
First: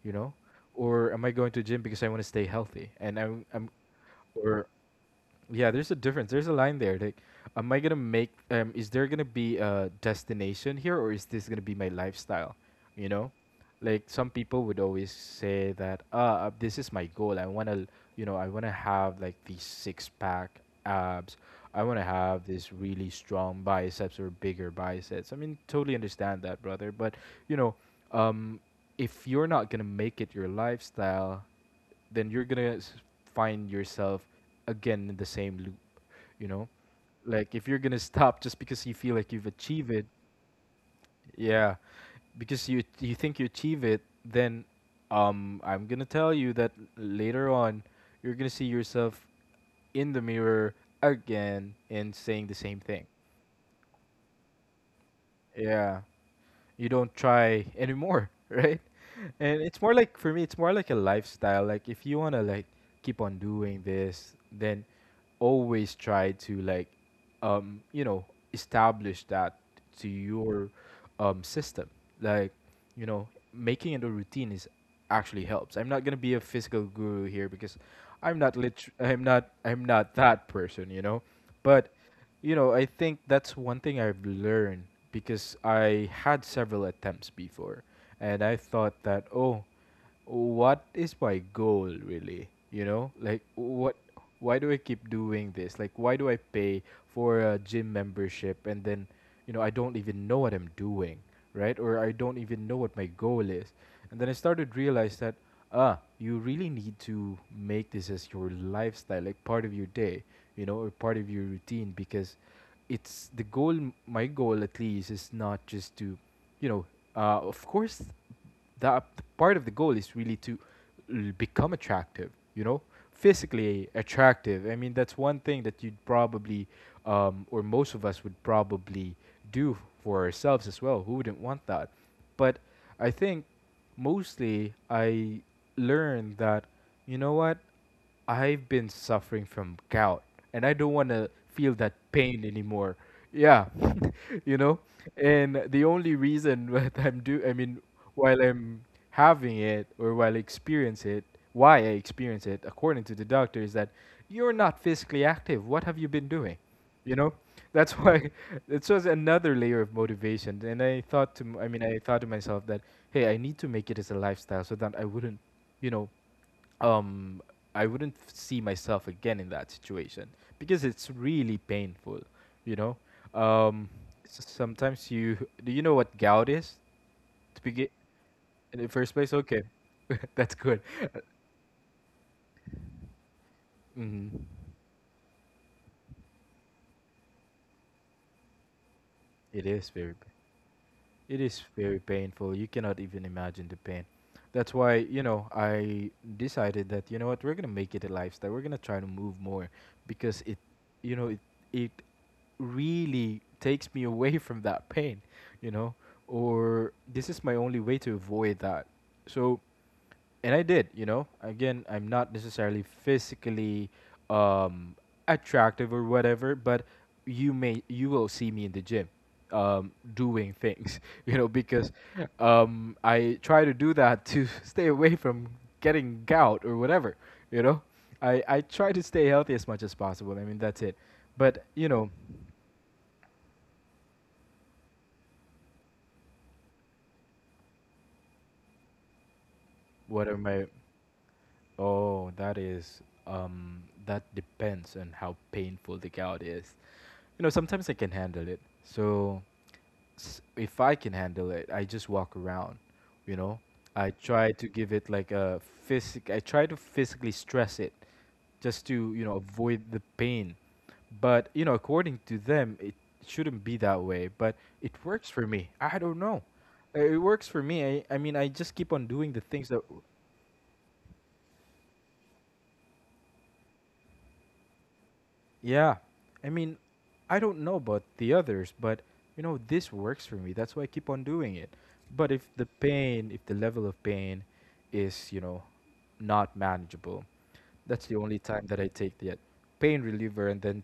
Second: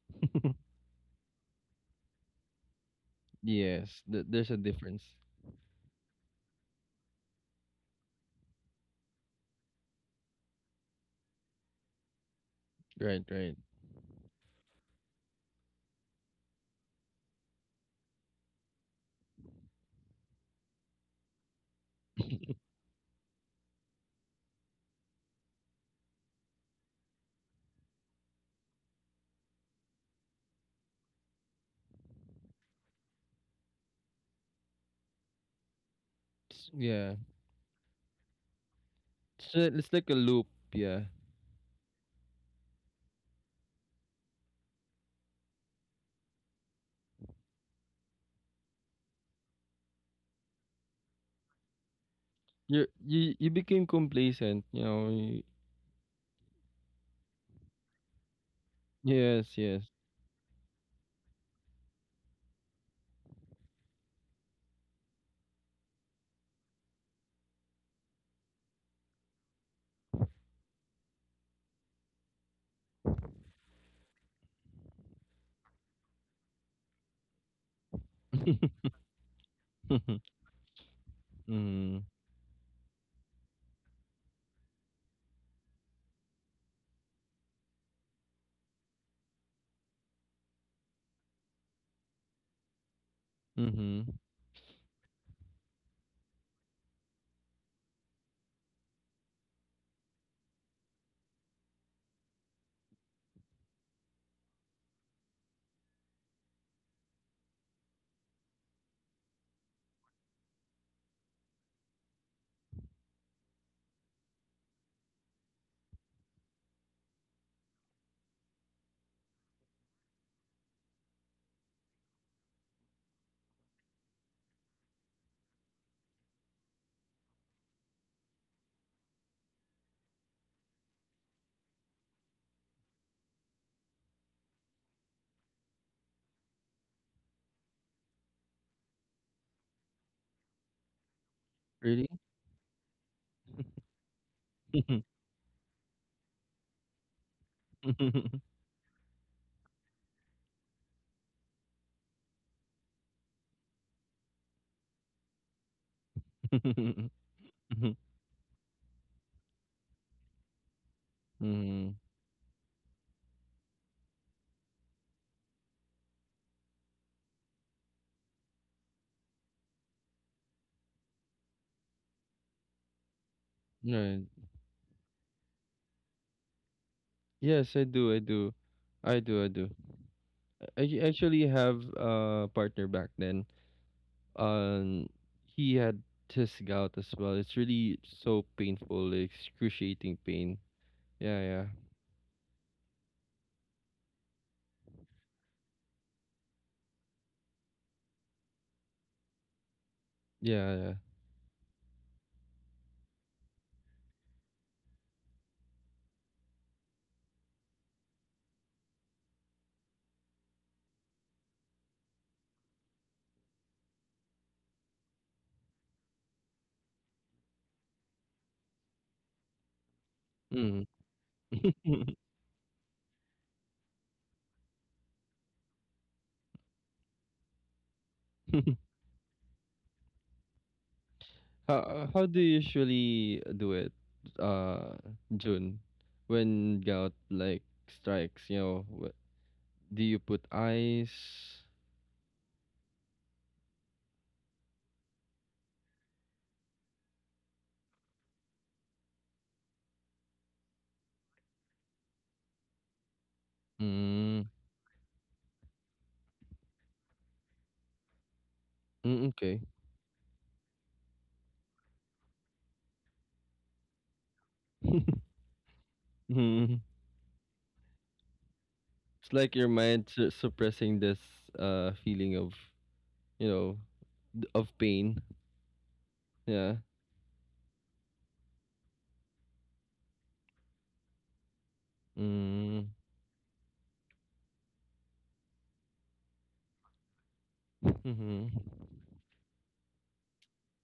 You know, or am I going to the gym because I want to stay healthy? And I'm, Yes. There's a or difference. yeah, there's a difference. There's a line there. Like, am I gonna make? Is there gonna be a destination here, or is this gonna be my lifestyle? You Right, know, right. like some people would always say that, ah, this is my goal. I wanna, you know, I wanna have like these six pack abs. I wanna have this really strong biceps or bigger biceps. I mean, totally understand that, brother. But you know, um, if you're not gonna make it your lifestyle, then you're gonna find yourself again in the same loop, you know. Yeah. Like if you're gonna stop just because you feel like you've It's achieved it, like a loop, yeah. yeah, because you think you achieve it, then I'm gonna tell you that later on you're gonna see yourself in the mirror again and saying the same You thing. you you became complacent, you know. Yeah, you don't try anymore, right? And Yes, it's yes. more like, for me, it's more like a lifestyle. Like if you wanna like keep on doing this, then always try to like you know, establish that to your system. Like, you know, making it a routine is actually helps. I'm not gonna be a physical guru here because I'm not lit. I'm not. I'm not that person. You know, but Mhm. you know, I think that's one thing I've learned because I had several attempts before, and I thought that, oh, what is my goal really, you know? Like, what, Mhm. why do I keep doing this? Like, why do I pay for a gym membership and then, you know, I don't even know what I'm doing, right? Or I don't even know what my goal is. And then I started realize that, ah, you really need to make this as your lifestyle, like part of your day, you know, or part of your routine, because it's the goal. My goal, at least, is not just to, you know, of course that part of the goal is really to become attractive, you know, physically attractive. I mean, that's one thing that you'd probably, or most of us would probably do for ourselves as well. Who wouldn't want that? But I think mostly I learned that, you know what, I've been suffering from gout, and I don't want to feel that Really? pain anymore. Yeah. You know? And the only reason that I mean, while I'm having it or while I experience it, why I experience it, according to the doctor, is that you're not physically active. What have you been doing? You know, that's why it was another layer of motivation. And I thought to, I mean, Mhm. I thought to myself that, hey, I need to make it as a lifestyle so that I wouldn't, you know, um, I wouldn't see myself again in that situation because it's really painful. You know, um, Right. Sometimes you, do you know what gout is? To Yes, I begin, do. I do. in the first I place. do. I Okay, do. that's good. I actually have a partner back then. Hmm. Um, he had his gout as well. It's really so painful, like, It is very, excruciating pain. It Yeah, is yeah, very painful. You cannot even imagine the pain. That's why, you know, I decided that, you know what, we're gonna make it a lifestyle. We're gonna try to move more, because it, yeah, you know, it really takes me away from that pain, you know, or this is my only way to avoid that. So, and I did, you know. Again, I'm not necessarily physically um, attractive or whatever, but you will see me in the gym doing yeah. things, you know, because Mm. I try to do that to stay away from getting gout or whatever, you know. I try to stay healthy as much as possible. I mean, that's it. But you How know, how do you usually do it, uh, June, when gout like strikes? You know, do you what are put my, ice? oh, that is, that depends on how painful the gout is, you know. Sometimes I can handle it. So if I can handle it, I just walk around, you know. Mm, I try to physically stress it just to, you mm, know, okay. avoid the pain. But, you know, according to them, it shouldn't be that way, but it works for me. I don't know. Mhm. It works for me. I mean, I just keep on It's doing the like your things that, mind suppressing this feeling of, you know, of pain. yeah, I Yeah. mean, I don't know about the others, but you know, this works for me. That's why I keep on doing it. But if the Mm, pain, if the level of pain is, you know, not manageable, that's the only mm-hmm. time that I take the pain reliever and then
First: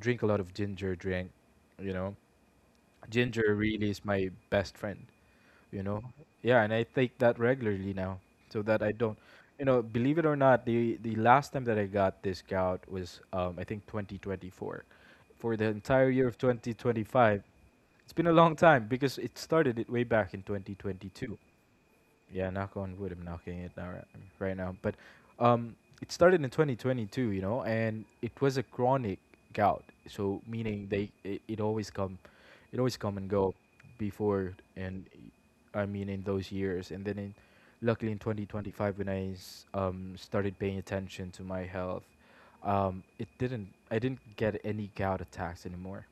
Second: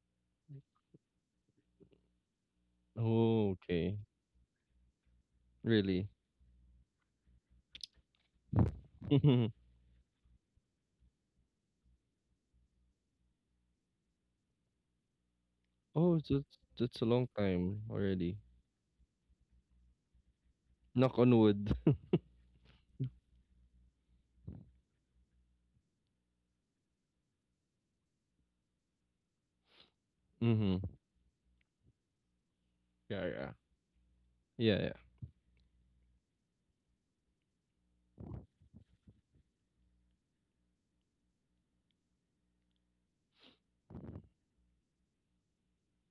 drink a lot of ginger drink, you know. Oh, Ginger really okay. is my best friend, you know. Really? Yeah, and I take that regularly now so that I don't, you know, believe it or not, the last time that I got this gout was, I think 2024. For the entire Oh, year of that's a long 2025 time it's been a already. long time, because it started it way back in Knock 2022. on wood. Yeah, knock on wood, I'm knocking it now, right, right now. But um, it started in 2022, you know, and it was a chronic gout. So Mm-hmm. meaning they, it, it always come Yeah, and yeah. go before, Yeah, yeah. and I mean in those years. And then in, luckily, in 2025 when I started paying attention to my health, it didn't I didn't get any gout attacks anymore,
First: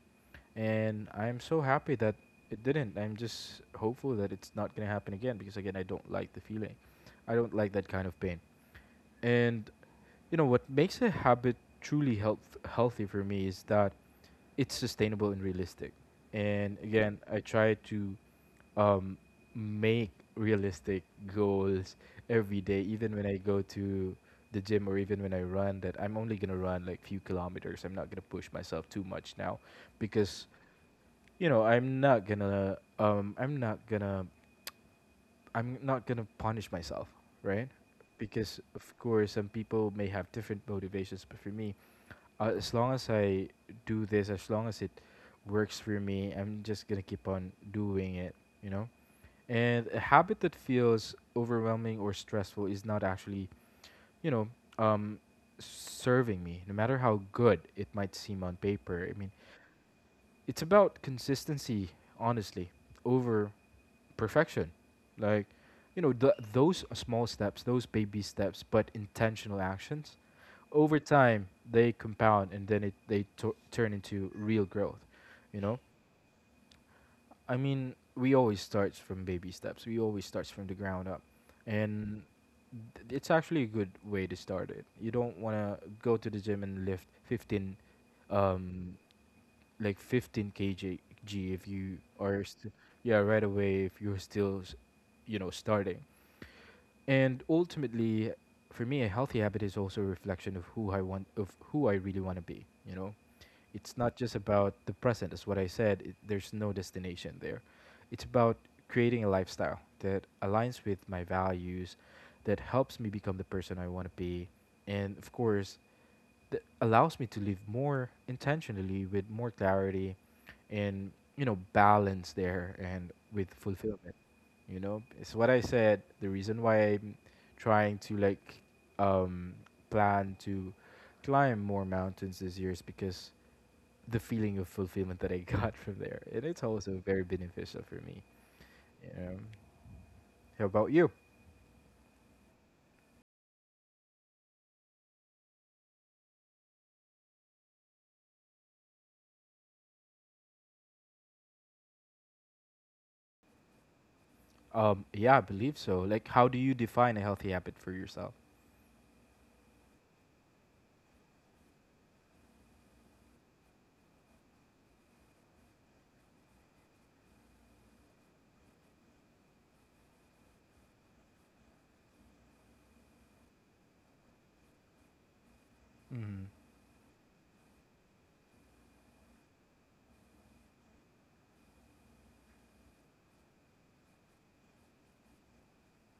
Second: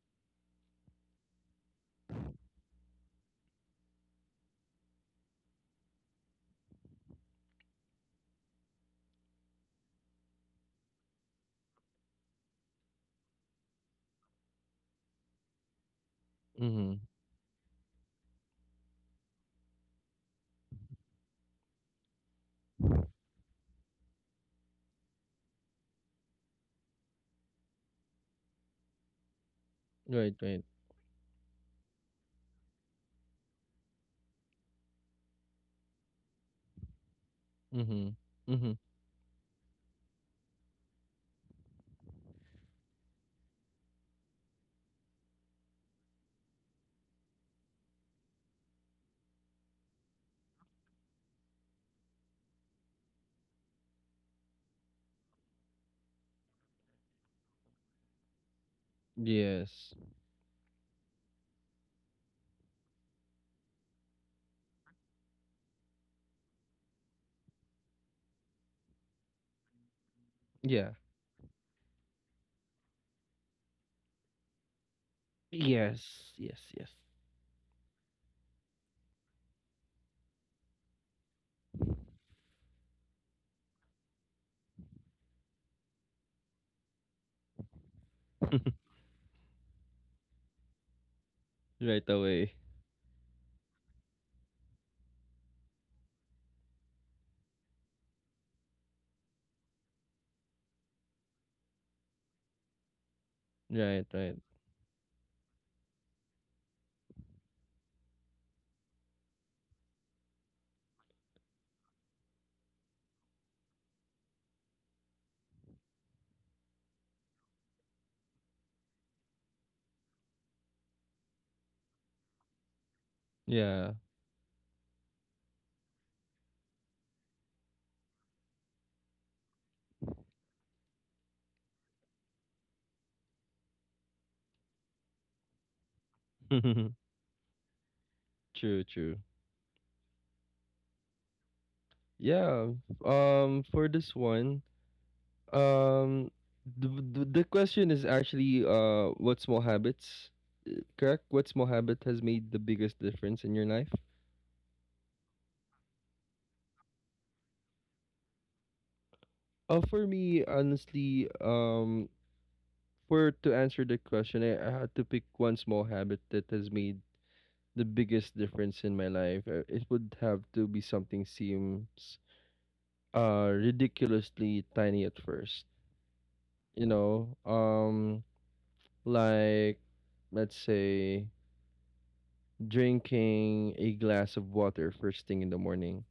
and I'm so happy that it didn't. I'm just hopeful that it's not going to happen again because, again, I don't like the feeling. I don't like that kind of pain. And you know what makes a habit truly healthy for me is that it's sustainable and realistic. And Mm-hmm. again, I try to um, make realistic goals every day, even when I go to the gym or even when I run. That I'm only gonna run like few kilometers. I'm not gonna push myself too much now, Right, because, right. you know, I'm not gonna punish myself, right? Mm-hmm. Because, Mm-hmm. of course, some people may have different motivations, but for me, as long as I do this as long as it works for me, I'm just gonna keep on doing it, you know. And a habit that feels overwhelming or stressful is not actually, you know, um serving me, no matter how good it might seem on paper. I mean, Yes. it's about consistency, honestly, over perfection. Like, you know, those small steps, those baby steps, but intentional actions, Yeah. over time, they compound, and then they turn into real growth, you know? Yes. Yes, yes. I mean, we always start from baby steps. We always start from the ground up. And it's actually a good way to start it. You don't want to go to the gym and lift 15, um, like 15 kg if you Right are, away. Yeah, right away, if you're still, you know, starting. And ultimately, for me, a healthy habit is also a reflection of who I want, of who I really want to be. You know, it's Right, not just right. about the present. As what I said, it, there's no destination there. It's about creating a lifestyle that aligns with my values, that helps me become the person I want to be, and of course, that allows me to live more intentionally with more clarity and balance there and with Yeah. fulfillment. It's what I said, the reason why I'm trying to um plan to climb more mountains this year is because the feeling of fulfillment that I got from there, and it's True, also very beneficial for me. true. you know how about you? Yeah. For this one, um, the question is actually, what small habits, correct? What small habit has made the biggest difference in your life? Yeah, I believe so. Like, how do you define a healthy habit for yourself? For me, honestly, for to answer the question, I had to pick one small habit that has made the biggest difference in my life. It would have to be something seems ridiculously tiny at first. Mm-hmm. You know, like let's say drinking a glass of water first thing in the morning.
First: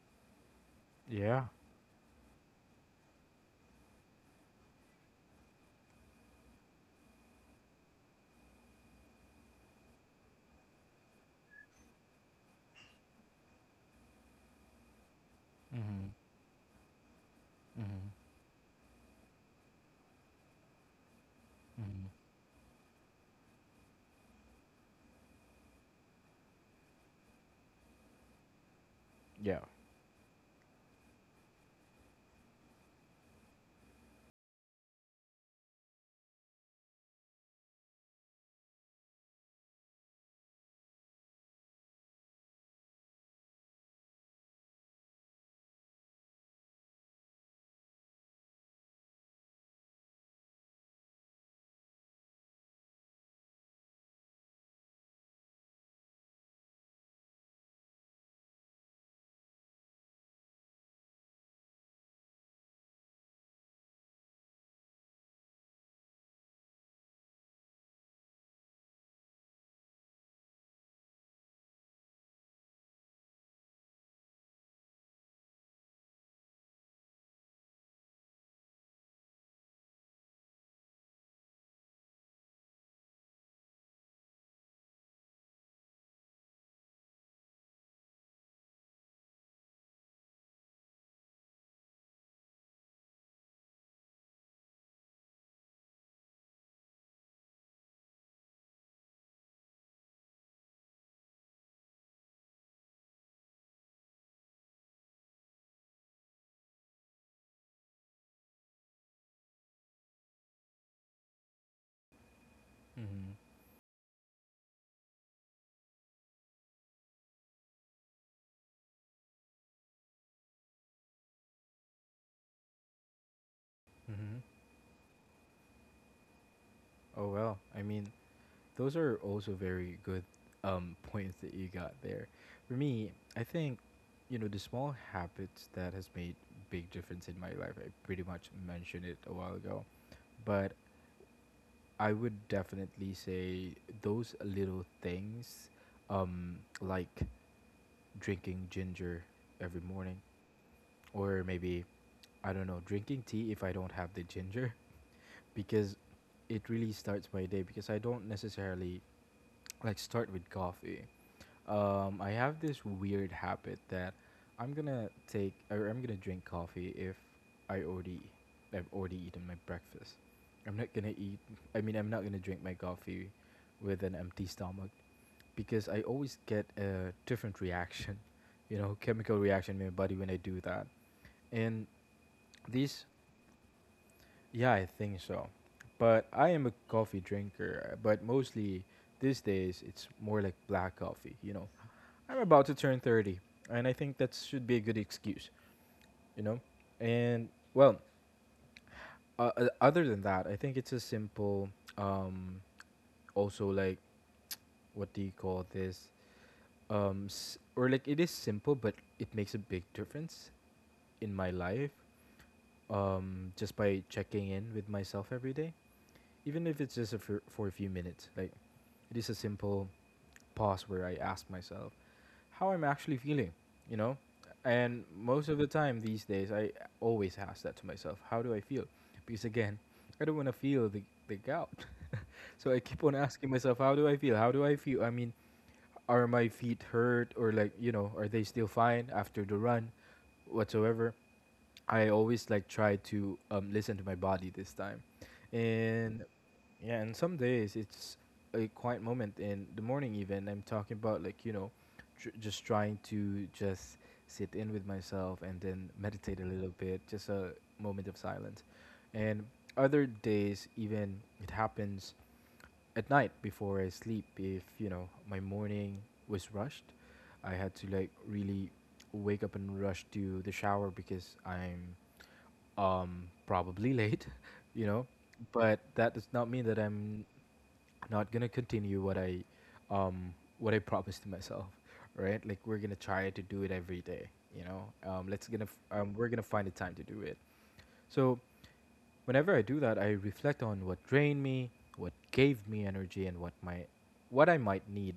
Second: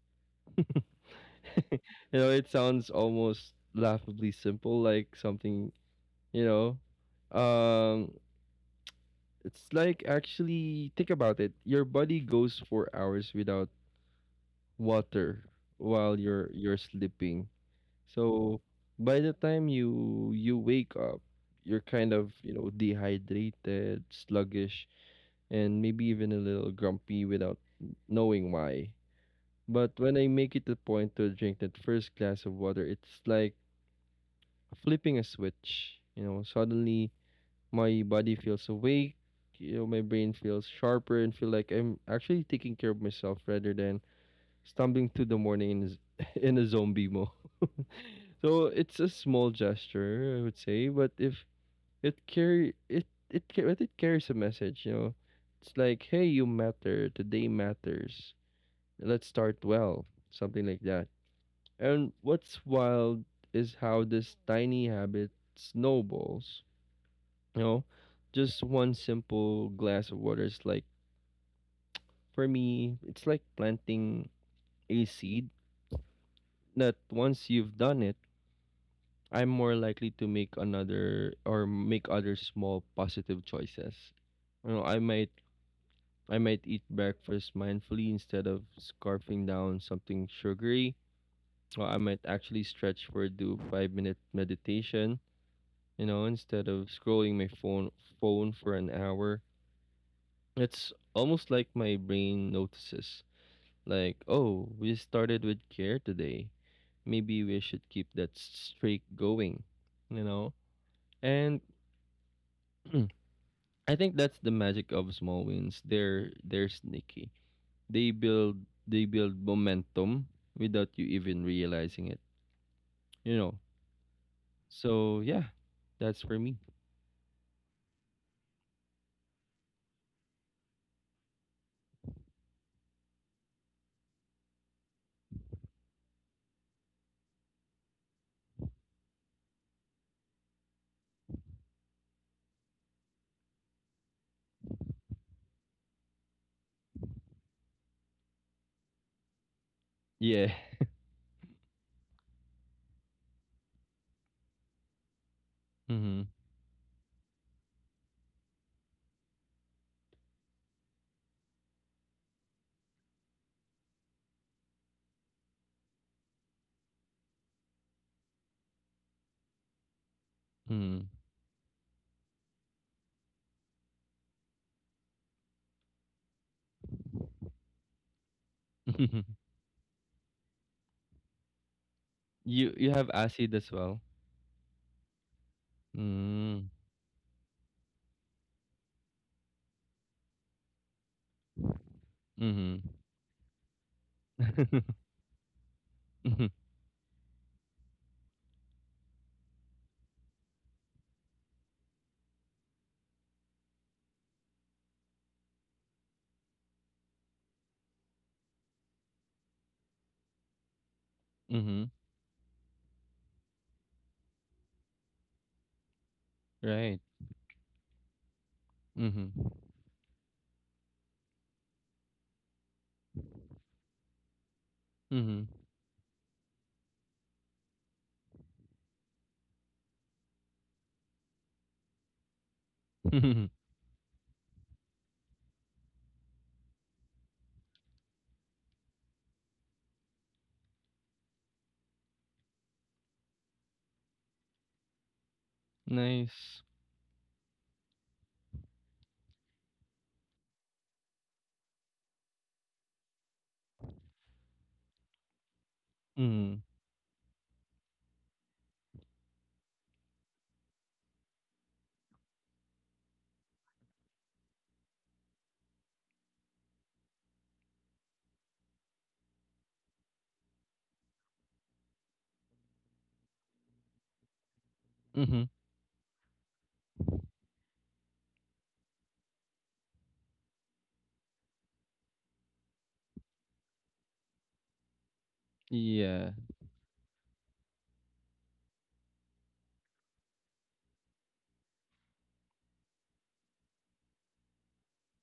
Yeah. You know, it sounds almost laughably simple, like something, you know, um, it's like, actually think about it. Your body goes for hours without water Mm-hmm. while you're sleeping. Mm-hmm. So by the time you wake up, you're Hmm. kind of, you know, dehydrated, sluggish, and maybe even a little grumpy without knowing why. Yeah. But when I make it a point to drink that first glass of water, it's like flipping a switch. You know, suddenly my body feels awake, you know, my brain feels sharper, and feel like I'm actually taking care of myself rather than stumbling through the morning in in a zombie mode. So it's a small gesture, I would say, but if it carry it it ca- but it carries a message, you know. It's like, hey, you matter. Today matters. Let's start well, something like that. And what's wild is how this tiny habit snowballs. You know, just one simple glass of water is like, for me, it's like planting a seed that once you've done it, I'm more likely to make another or make other small positive choices. You know, I might eat breakfast mindfully instead of scarfing down something sugary. Or I might actually stretch for do 5-minute meditation, you know, instead of scrolling my phone for an hour. It's almost like my brain notices. Like, oh, we started with care today. Maybe we should keep that streak going, you know? And Mm-hmm. I think that's the magic of small wins. They're sneaky. They build momentum without you even realizing it. You know. Mm-hmm. So yeah, that's for me. Oh well. I mean, those are also very good points that you got there. For me, I think, the small habits that has made big difference in my life, I pretty much mentioned it a while ago, but I would definitely say those little things, um, like drinking ginger every morning, Yeah. or maybe, I don't know, drinking tea if I don't have the ginger, because Hmm. it really starts my day because I don't necessarily like start with coffee. I have this weird habit that I'm gonna drink coffee if I already I've already eaten my breakfast. I'm not Hmm. gonna eat. I mean, I'm not gonna drink my coffee with an empty stomach because I always get a different reaction, you know, chemical reaction in my body when I do that. And You have these, acid as well. yeah, I think so. But I Hmm. am a coffee drinker, but mostly these days it's more like black coffee, you know. I'm about Hmm. to turn 30, and I think that should be a good excuse, Hmm. you know. And well, other than that, I think it's a simple um also like, what do you call this? Or like, it is simple, but it makes a big difference in my Hmm. life, just by checking in with myself every day, even if Right. it's just for a few minutes. Like, it is Mm-hmm. a simple pause where I ask myself how I'm actually feeling, you know? And Hmm. most of the time these days, I always ask that to myself: how do I feel? Because again, I don't want to feel the gout. So I keep on asking myself, how do I feel? How do I feel? I mean, are my feet hurt, or like, you know, are they still fine after the run, whatsoever? I always like try to listen to my body this time. And Nice. yeah, and some days it's a quiet moment in the morning. Even I'm talking about like, just trying to just sit in with myself and then meditate a Hmm. little bit, just a moment of silence. And other days, even it happens at night before I sleep. If you know my morning was rushed, I had to like really wake up and rush to the shower because I'm probably late, you know, Hmm. but that does not mean that I'm not gonna continue what I promised to myself, right? Like, we're gonna try to do it every day, you know. Yeah. We're gonna find the time to do it. So whenever I do that, I reflect on what drained me, what gave me energy, and what I might need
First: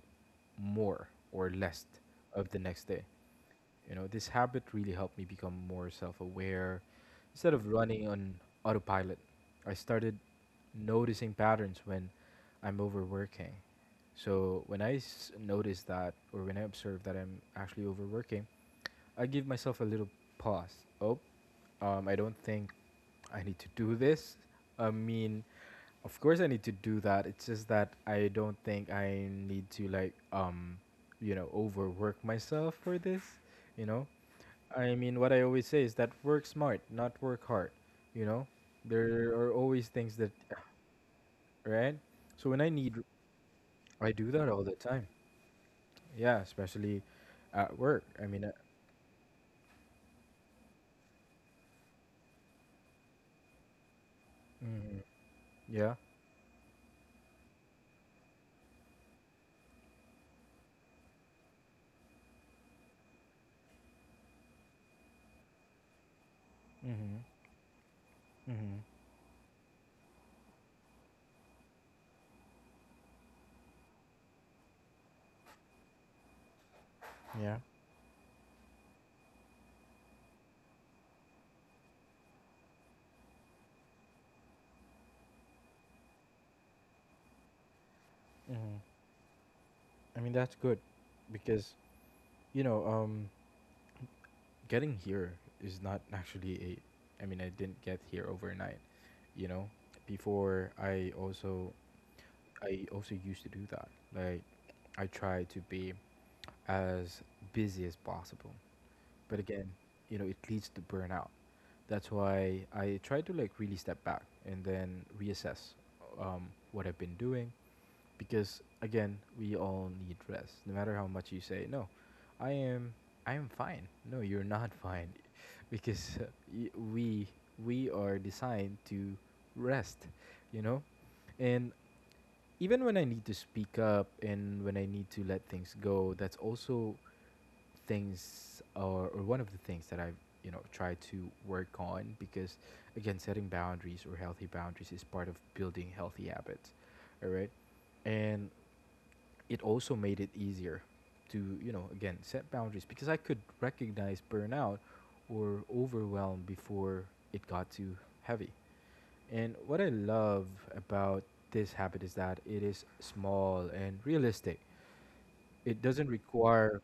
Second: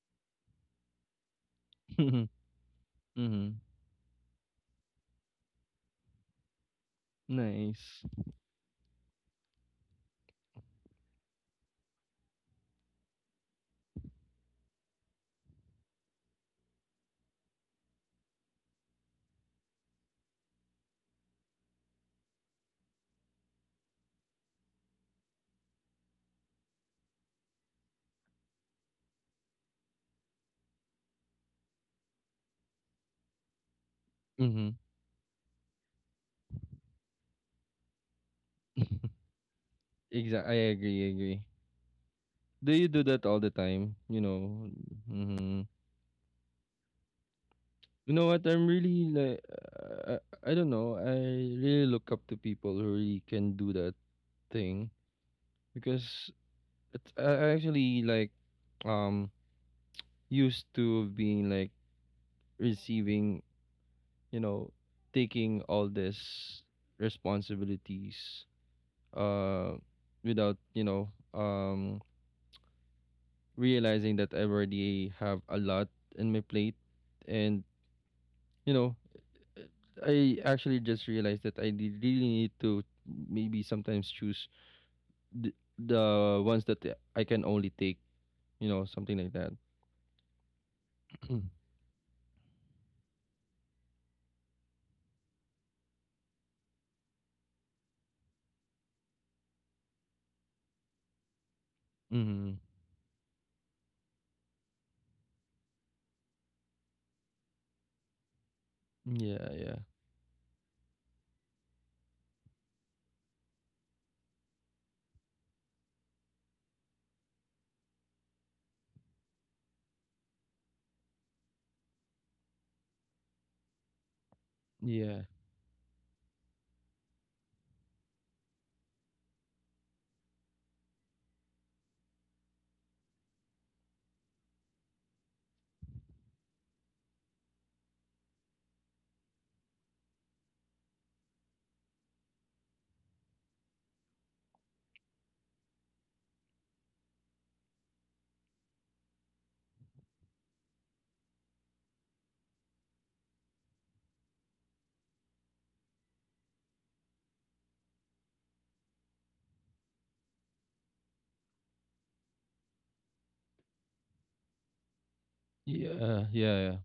more or less of the next day. Hmm. You know, this habit really helped me become more self aware. Instead of Nice. running on autopilot, I started noticing patterns when I'm overworking. So when notice that, or when I observe that I'm actually overworking, I give myself a little pause. Oh, I don't think I need to do this. I mean, of course I need to do that. It's just that I don't think I need to you know, overwork myself for this. You know, Hmm. I mean, what I always say is that work smart, not work hard. You know, there are always things that, Exact I agree, I agree. right? So when I Do you need, do that all the time? I You do that all the know, time. mhm. Yeah, especially at work. You I know mean, what? I'm really like, I don't know. I really look up to people who really can do that thing, hmm, yeah. because I actually like, um used to being like receiving, you know, taking all this Hmm. responsibilities, Hmm. uh without, you know, realizing that I already have a lot in my plate, Yeah. and you know, I actually just realized that I really need to maybe sometimes choose the, the ones that I can only take, you Hmm. know, something like that. I mean, that's good because, you know, getting here is not actually a, I mean, I didn't get here overnight, you know? Before Hmm. I also used to do that. Like, I try to be as busy as possible. But Yeah, again, yeah, you know, it leads to burnout. That's why I try to like really step back and then reassess what I've been doing, because again, we all need rest. No matter how much you say no, I am, I am fine. No, you're not fine, yeah, because y- we we are designed to rest, you know? And even when I need to speak up and when I need to let things go, that's also things, or one of the things that I've, you know, tried to work on, because again, setting boundaries or healthy boundaries is part of building healthy habits, all right? And it also made it easier to, you know, again, set boundaries because I could recognize burnout or overwhelm before it got too heavy. And what I love about this habit is that it is small and realistic. It doesn't yeah, yeah, require,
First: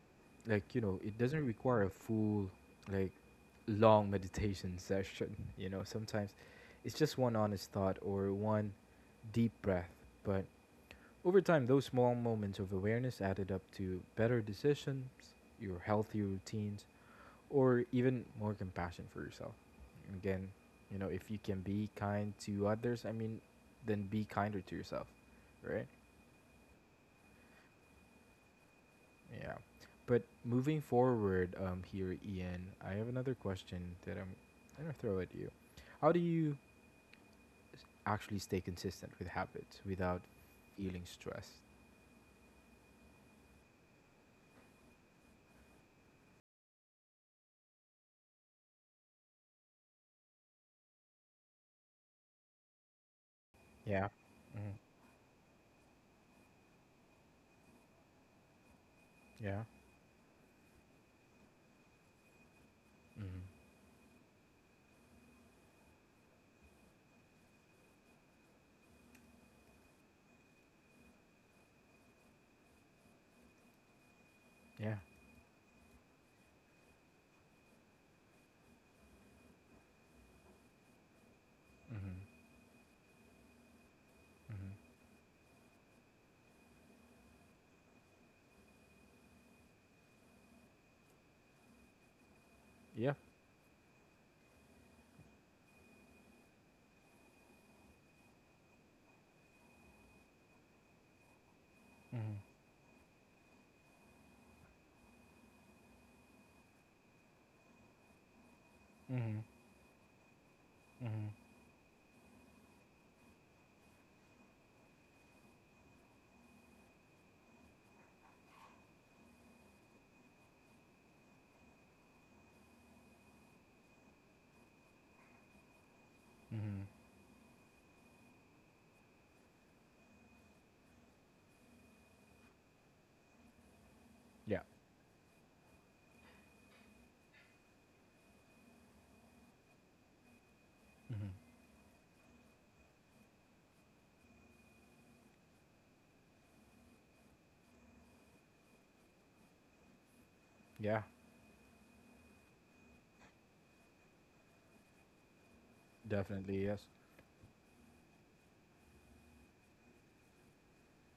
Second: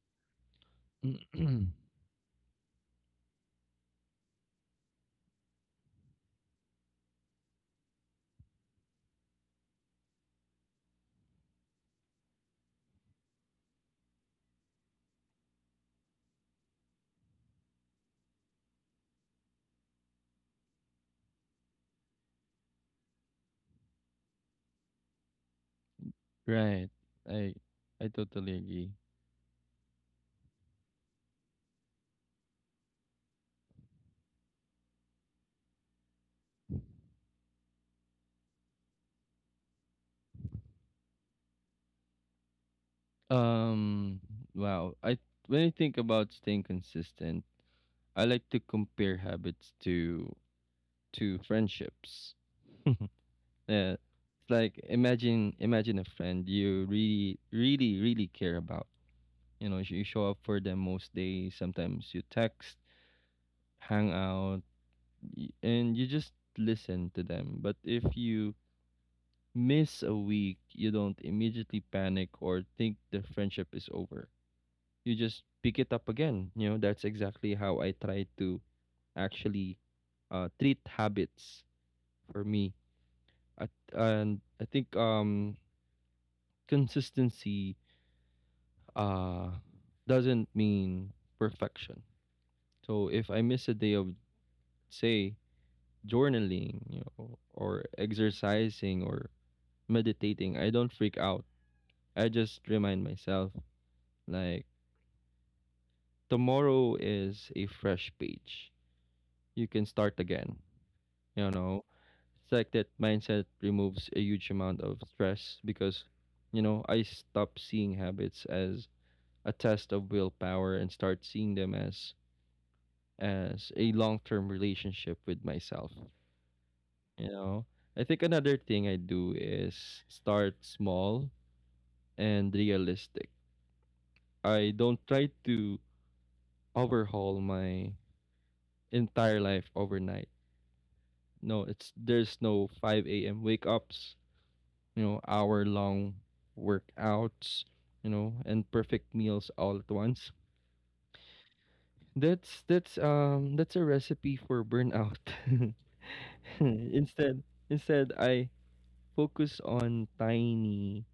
like, you know, it doesn't yeah. require a full, like, long meditation session. You know, sometimes it's just one honest thought or one deep breath, but over time those small moments of awareness added up to better decisions, your healthy routines, or even more compassion for yourself. Again, you know, if you can be kind to others, I mean, then be kinder to yourself, right? Right. I I totally agree. Yeah. But moving forward, here, Ian, I have another question that I'm gonna throw at you. How do you actually stay consistent with habits without feeling stressed? Um, wow. I When I think about staying consistent, I like to compare habits to friendships. Uh, Yeah. like, imagine a friend you really really really care about. Yeah. You know, you show up for them most days. Sometimes you text, Mm-hmm. hang out, and you just listen to them. But if you miss a week, you don't immediately panic or think the friendship is over. Yeah. You just pick it up again, you know. That's exactly how I try to actually, treat habits Mm-hmm. for me. I, and I Mm-hmm. think, consistency uh doesn't mean perfection. Yeah. So if I miss a day of, say, journaling, you know, or exercising or meditating, I don't freak out. Mm-hmm. I just remind myself, like, tomorrow is a fresh page. Mm-hmm. You can start again. Mm-hmm. You know, it's like that mindset removes a huge amount of stress, because, you know, I stop seeing habits as a test of willpower and start seeing them as a long-term relationship with myself. Mm-hmm. You know, I think another thing I do is start small and realistic. Yeah. I don't try to overhaul my entire life overnight. Mm-hmm. No, it's there's no 5 a.m. wake ups, you know, hour long workouts, you know, and perfect meals all at once. Yeah. That's a recipe for burnout. Definitely yes. instead instead, I focus on tiny,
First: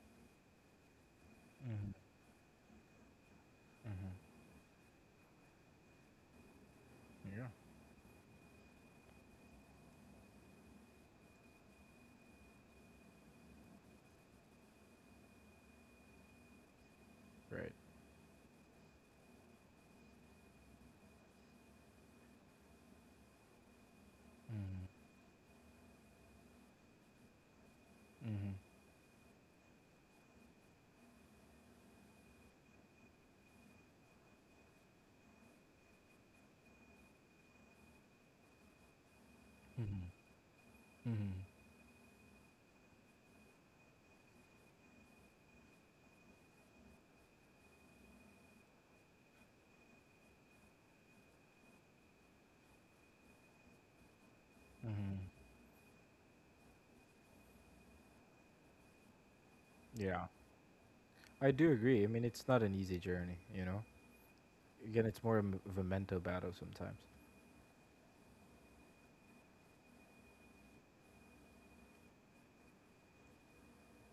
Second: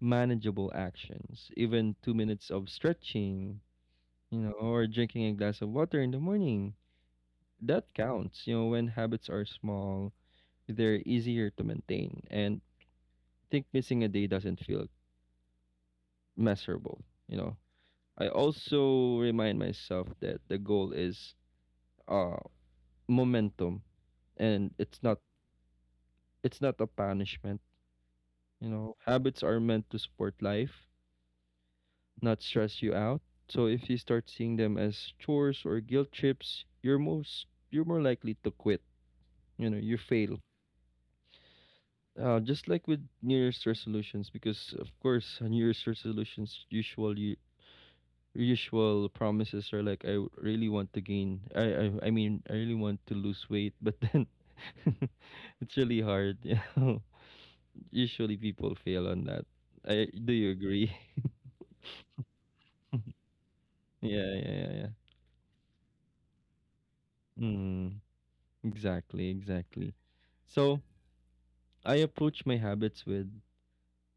manageable actions. Mm-hmm. Even 2 minutes of stretching, Mm-hmm. you know, or drinking a glass of water in the morning. Yeah. That counts. You know, when habits are small, they're easier to maintain. And I think missing a day doesn't feel miserable, you know. Right. I also remind myself that the goal is uh momentum, and Mm-hmm. it's not a punishment. Mm-hmm. You know, habits are meant to support life, not stress you out. So if you start seeing them as chores or guilt trips, you're more likely to quit. You know, you fail. Mm-hmm. Mm-hmm. Just like with New Year's resolutions. Because of course, New Year's resolutions, usual promises are like, really want to gain. I mean, I really want to lose weight, but then Mm-hmm. it's really hard, you know. Usually people fail on that. I Yeah. do. You agree? I do agree. I mean, it's not an easy journey, you know. Yeah, yeah, yeah, yeah. Again, it's more of a mental battle sometimes. Mm-hmm. Exactly, exactly. So I approach my habits with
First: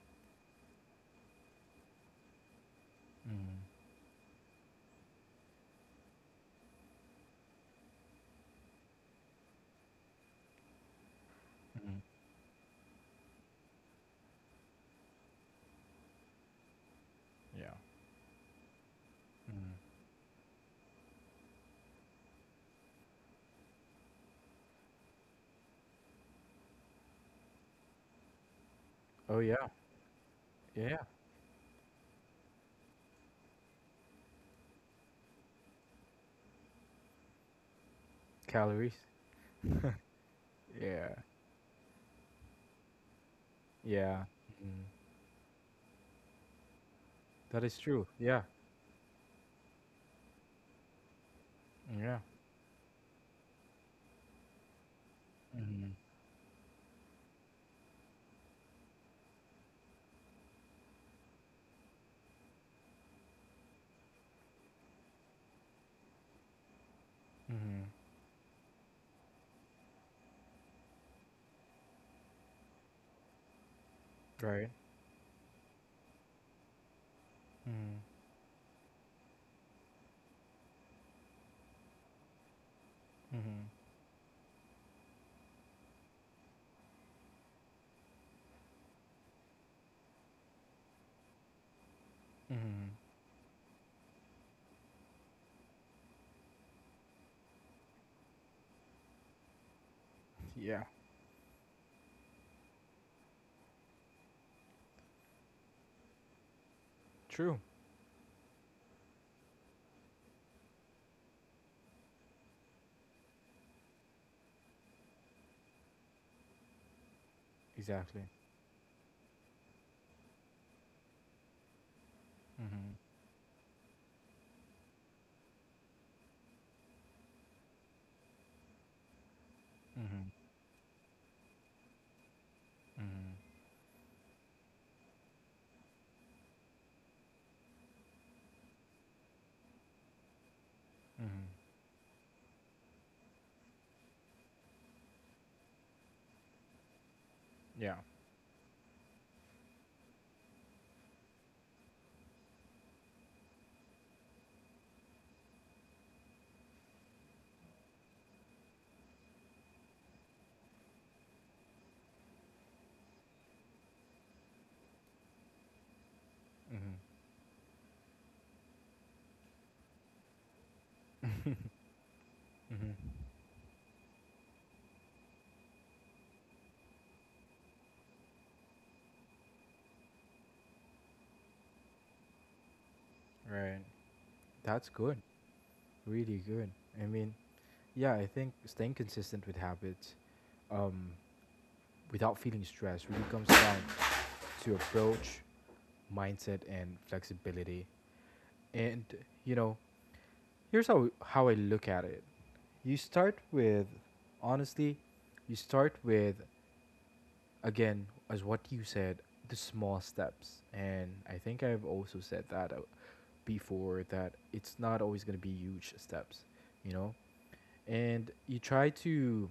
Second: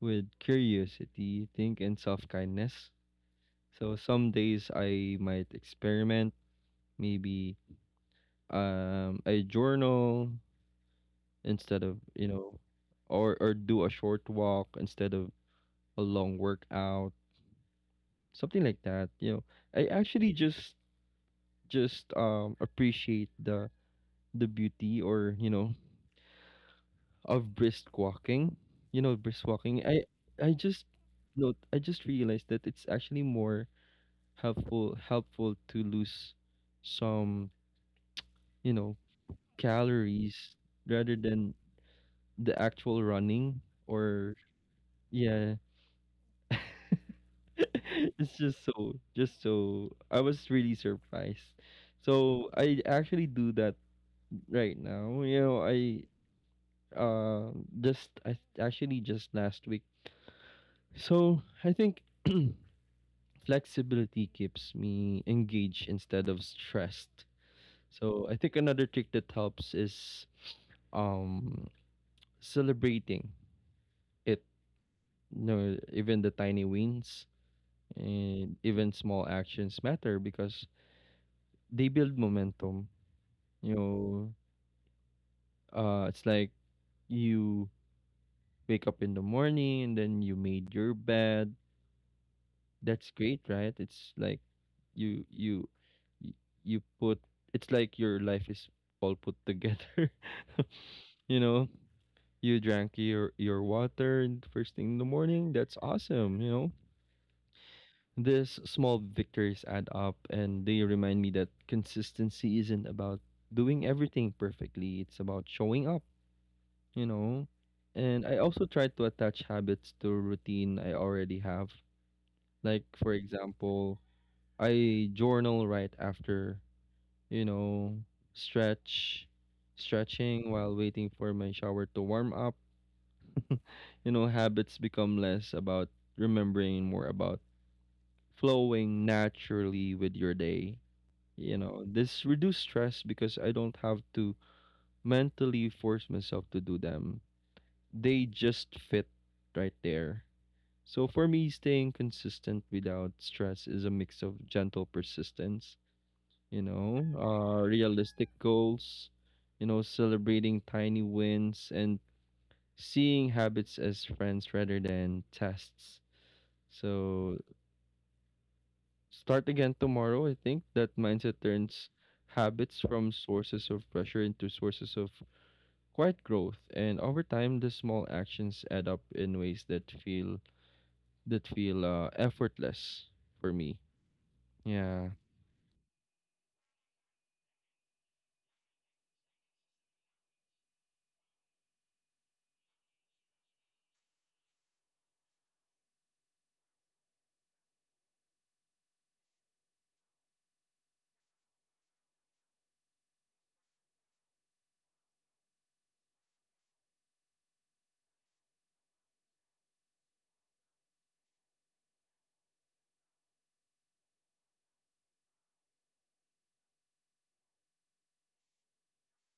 with curiosity, think, and self kindness. Mm-hmm. So some days I might experiment. Maybe I journal instead of, Mm-hmm. you know, or do a short walk instead of a long workout, Yeah. something like that. You know, I Mm-hmm. actually just appreciate the beauty, or you know, of brisk walking, you know. Oh Brisk yeah, walking, I just yeah. No, I just realized that it's actually more helpful to lose some, you Calories. know, calories rather Yeah, than the actual running. yeah. Or Hmm. yeah. That is true. It's Yeah. Just so I was really surprised. Mm-hmm. Yeah. So I actually do that right now. You know, Mm-hmm. Uh I actually just last week. So I think. Flexibility keeps me engaged instead of stressed. Mm-hmm. So I think another trick that helps is um celebrating it. Right. You know, even the tiny wins Mm-hmm. and even small actions matter because they build momentum. Mm-hmm. You know, it's like you wake up in the morning and then you made your bed. Mm-hmm. That's great, right? It's like you you you put it's like your life is all put together. Yeah, You know, you drank your water in the first thing in the morning. That's awesome, you know. true. These small victories add up and they remind me that consistency isn't about doing everything perfectly. It's about showing up, you know. Exactly. And I also try to attach habits to routine I already have. Like, Mhm, for example, I journal right after, you know, stretch, mhm, stretching while waiting for my shower to warm up. mhm, You know, habits become less about remembering, and more about flowing naturally with your day. mhm. You know, this reduce stress because I don't have to mentally force myself to do them. Yeah. They just fit right there. So for me, staying consistent without stress is a mix of gentle persistence, you know, realistic goals, you know, celebrating tiny wins and seeing habits as friends rather than tests. Mhm, So start again tomorrow. I think that mindset turns mhm. habits from sources of pressure into sources of quiet growth. And over time, the small actions add up in ways that feel effortless for Right. me. That's good. Yeah. Really good. I mean, yeah, I think staying consistent with habits um without feeling stressed really comes down to approach, mindset, and flexibility. And, you know, here's how I look at it. you start with, honestly, you start with, again, as what you said, the small steps. And I think I've also said that, before, that it's not always going to be huge steps, you know? And you try to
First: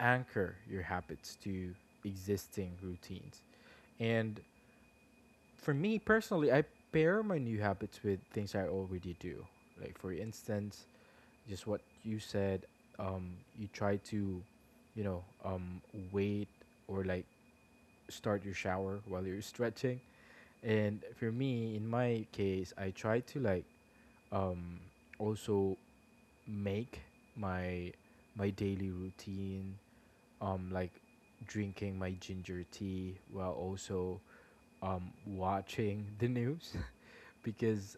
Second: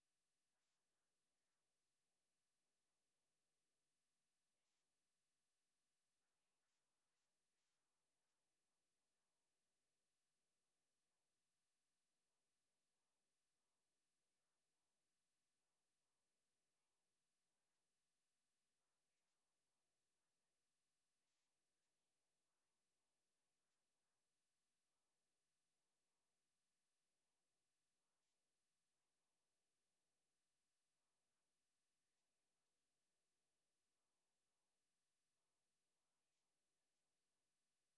anchor your habits to existing routines. And for me personally, I pair my new habits with things I already do. Like for instance, just what you said, um, you try to, you know, wait, or like, start your shower while you're stretching. And for me, in my case, I try to like um, also make my my daily routine, like drinking my ginger tea while also watching the news, because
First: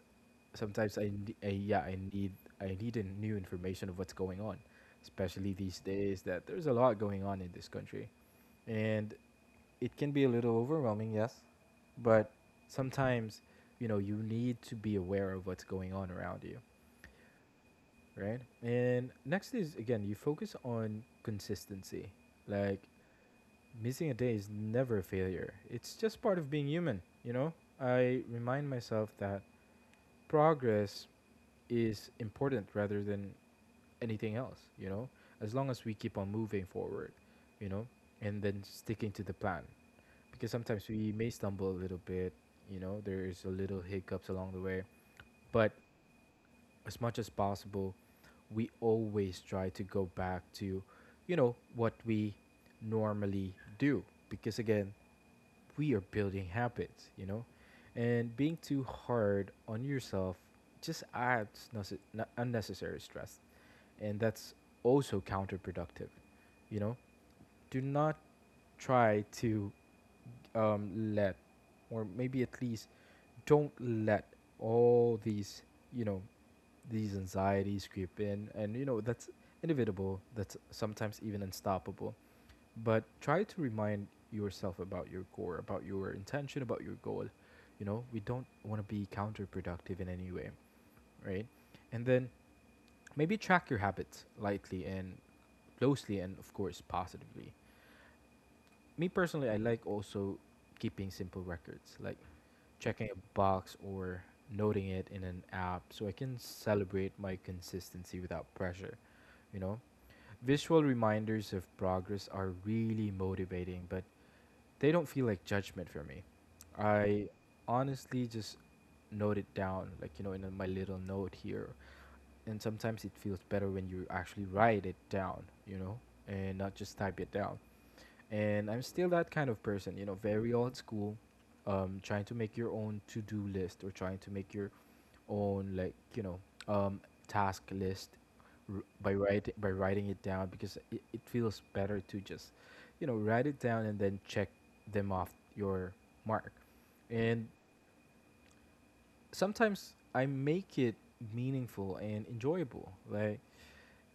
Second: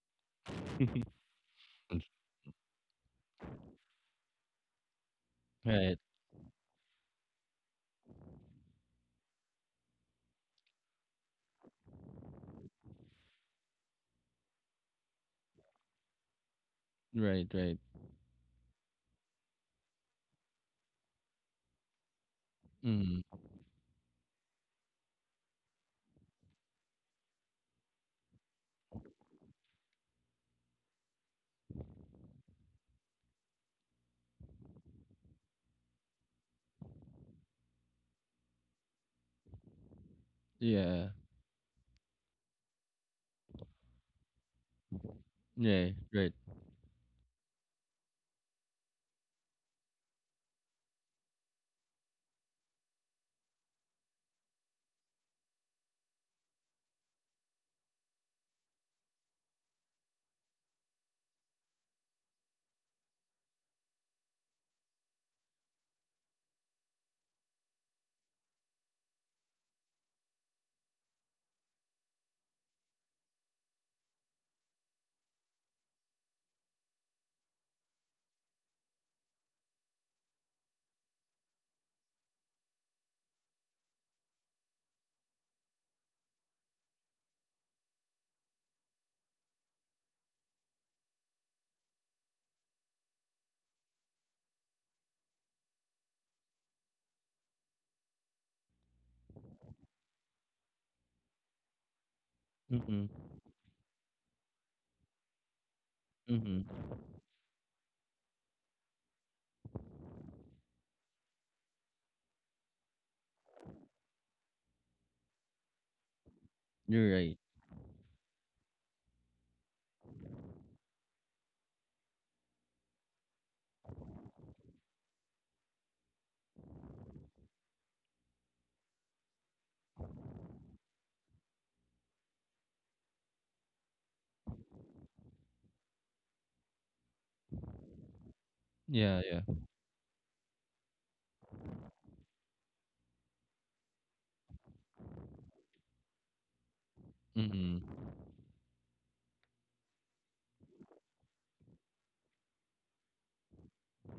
sometimes I yeah I need, I need a new information of what's going on, especially these Right. days that there's a lot going on in this country, and it can be a little overwhelming, yes, but sometimes, you know, you need to be aware of what's going on around you, Right. Right. right? And next is again, you focus on consistency. Like, Mm. missing a day is never a failure. It's just part of being human, you know? I remind myself that progress is important rather than anything else, you know? As long as we keep on moving forward, you know, and then sticking to the plan. Because sometimes Yeah. we may stumble a little bit, you know, there's a little hiccups along the way, but Yeah. Right. as much as possible, we always try to go back to, you know, what we normally do. Because again, we are building habits, you know? And being too hard on yourself just adds unnecessary stress. And that's also counterproductive, you know? Do not try to um, let, or maybe at least don't let all these, you know, these anxieties creep in, and you know that's inevitable, that's sometimes even unstoppable, but try to remind yourself about your core, about your intention, about your goal. You know, we don't want to be counterproductive in any way, right? And then maybe track your habits lightly and closely, and of course positively. Me personally, I like also keeping simple records like Mm-mm. checking a box or noting it in an app so I can Mm-hmm. celebrate my consistency without pressure. You know, visual reminders of progress are really motivating, but they don't feel like judgment for me. You're I right. honestly just note it down, like, you know, in my little note here. And sometimes it feels better when you actually write it down, you know, and not just type it down, and I'm still that kind of person, you know, very old school, trying to make your own to do list, or trying to make your own like, you know, um, task list, by Yeah, yeah. writing it down, because it feels better to just, you know, write it down and then check them off your mark. And Mm-hmm. sometimes I make it meaningful and enjoyable, like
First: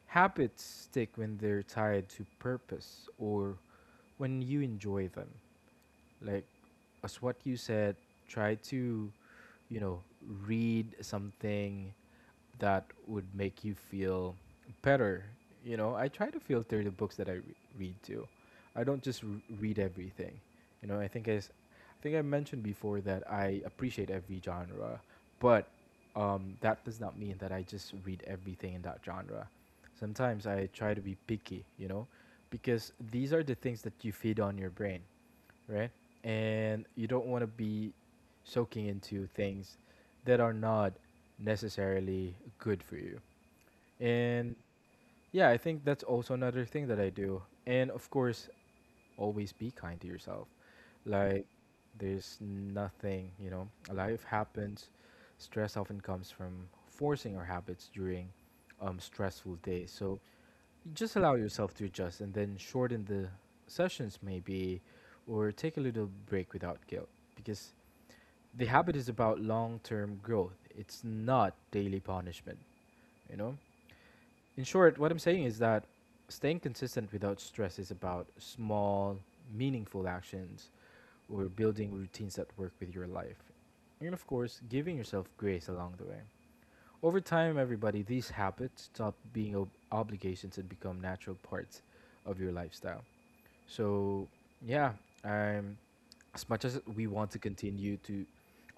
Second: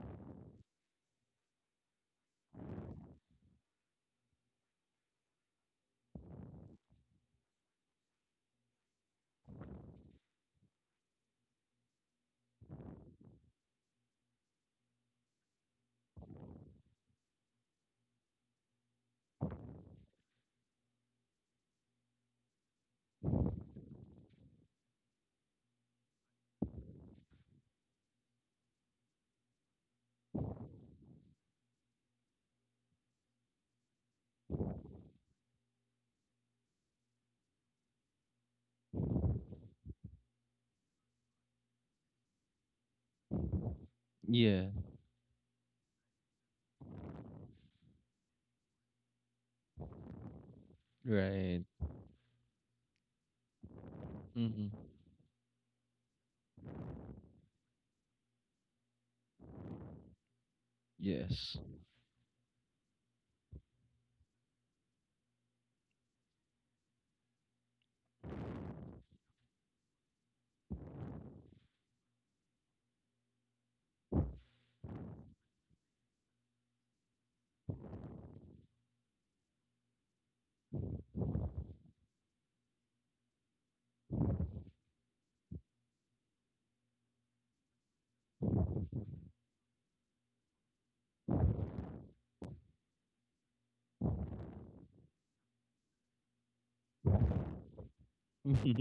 habits stick when they're tied to purpose or when you enjoy them, like as what you said, try to, you know, read something that would make you feel better. You know, I try to filter the books that read too. I don't just read everything. You know, I think I mentioned before that I appreciate every genre, but that does not mean that I just read everything in that genre. Sometimes I try to be picky, you know, because these are the things that you feed on your brain, right? And you don't want to be soaking into things that are not necessarily good for you. And Yeah, yeah, I think that's also another thing that I do. And of course, always be kind to yourself. Like, right. there's nothing, you know, life Mm-hmm. happens. Stress often comes from forcing our habits during stressful days. So just allow Yes. yourself to adjust and then shorten the sessions, maybe, or take a little break without guilt, because the habit is about long term growth. It's not daily punishment, you know? In short, what I'm saying is that staying consistent without stress is about small, meaningful actions, or building routines that work with your life. And of course, giving yourself grace along the way. Over time, everybody, these habits stop being obligations and become natural parts of your lifestyle. So, yeah, I'm, as much as we want to continue to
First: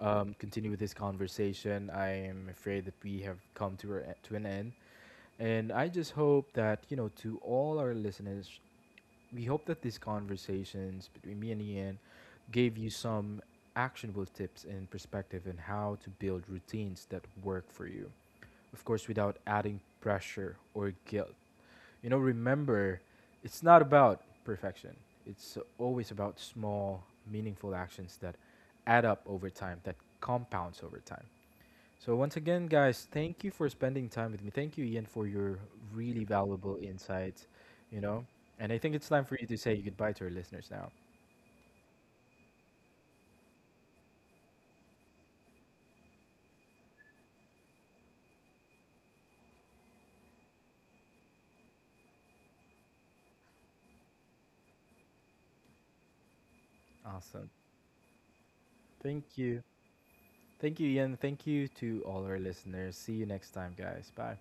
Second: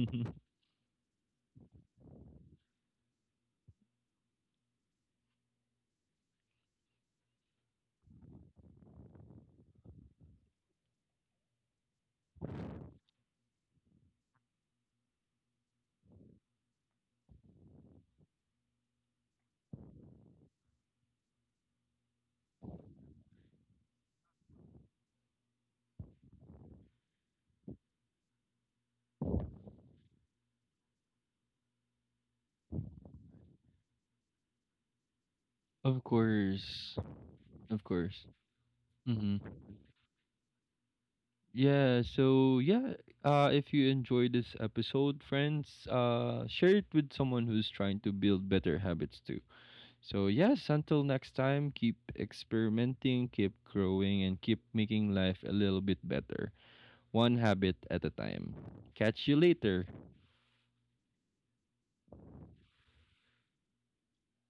um, continue with this conversation, I'm afraid that we have come to to an end. And I just hope that, you know, to all our listeners, we hope that these conversations between me and Ian gave you some actionable tips and perspective on how to build routines that work for you, of course, without adding pressure or guilt. You know, remember, it's not about perfection, it's always about small, meaningful actions that add up over time, that compounds over time. So, once again, guys, thank you for spending time with me. Thank you, Ian, for your Of really valuable course. insights. Of You course. know, and I think it's time Mm-hmm. for you to say goodbye to our listeners now. Yeah, so yeah, if you enjoyed this episode, friends, share it with someone who's trying to build better habits too. So yes, until next time, keep experimenting, keep growing, and keep making life a little bit better, one Awesome. habit at a time. Catch Thank you you. later. Thank you, Ian. Thank you to all our listeners. See you next time, guys. Bye.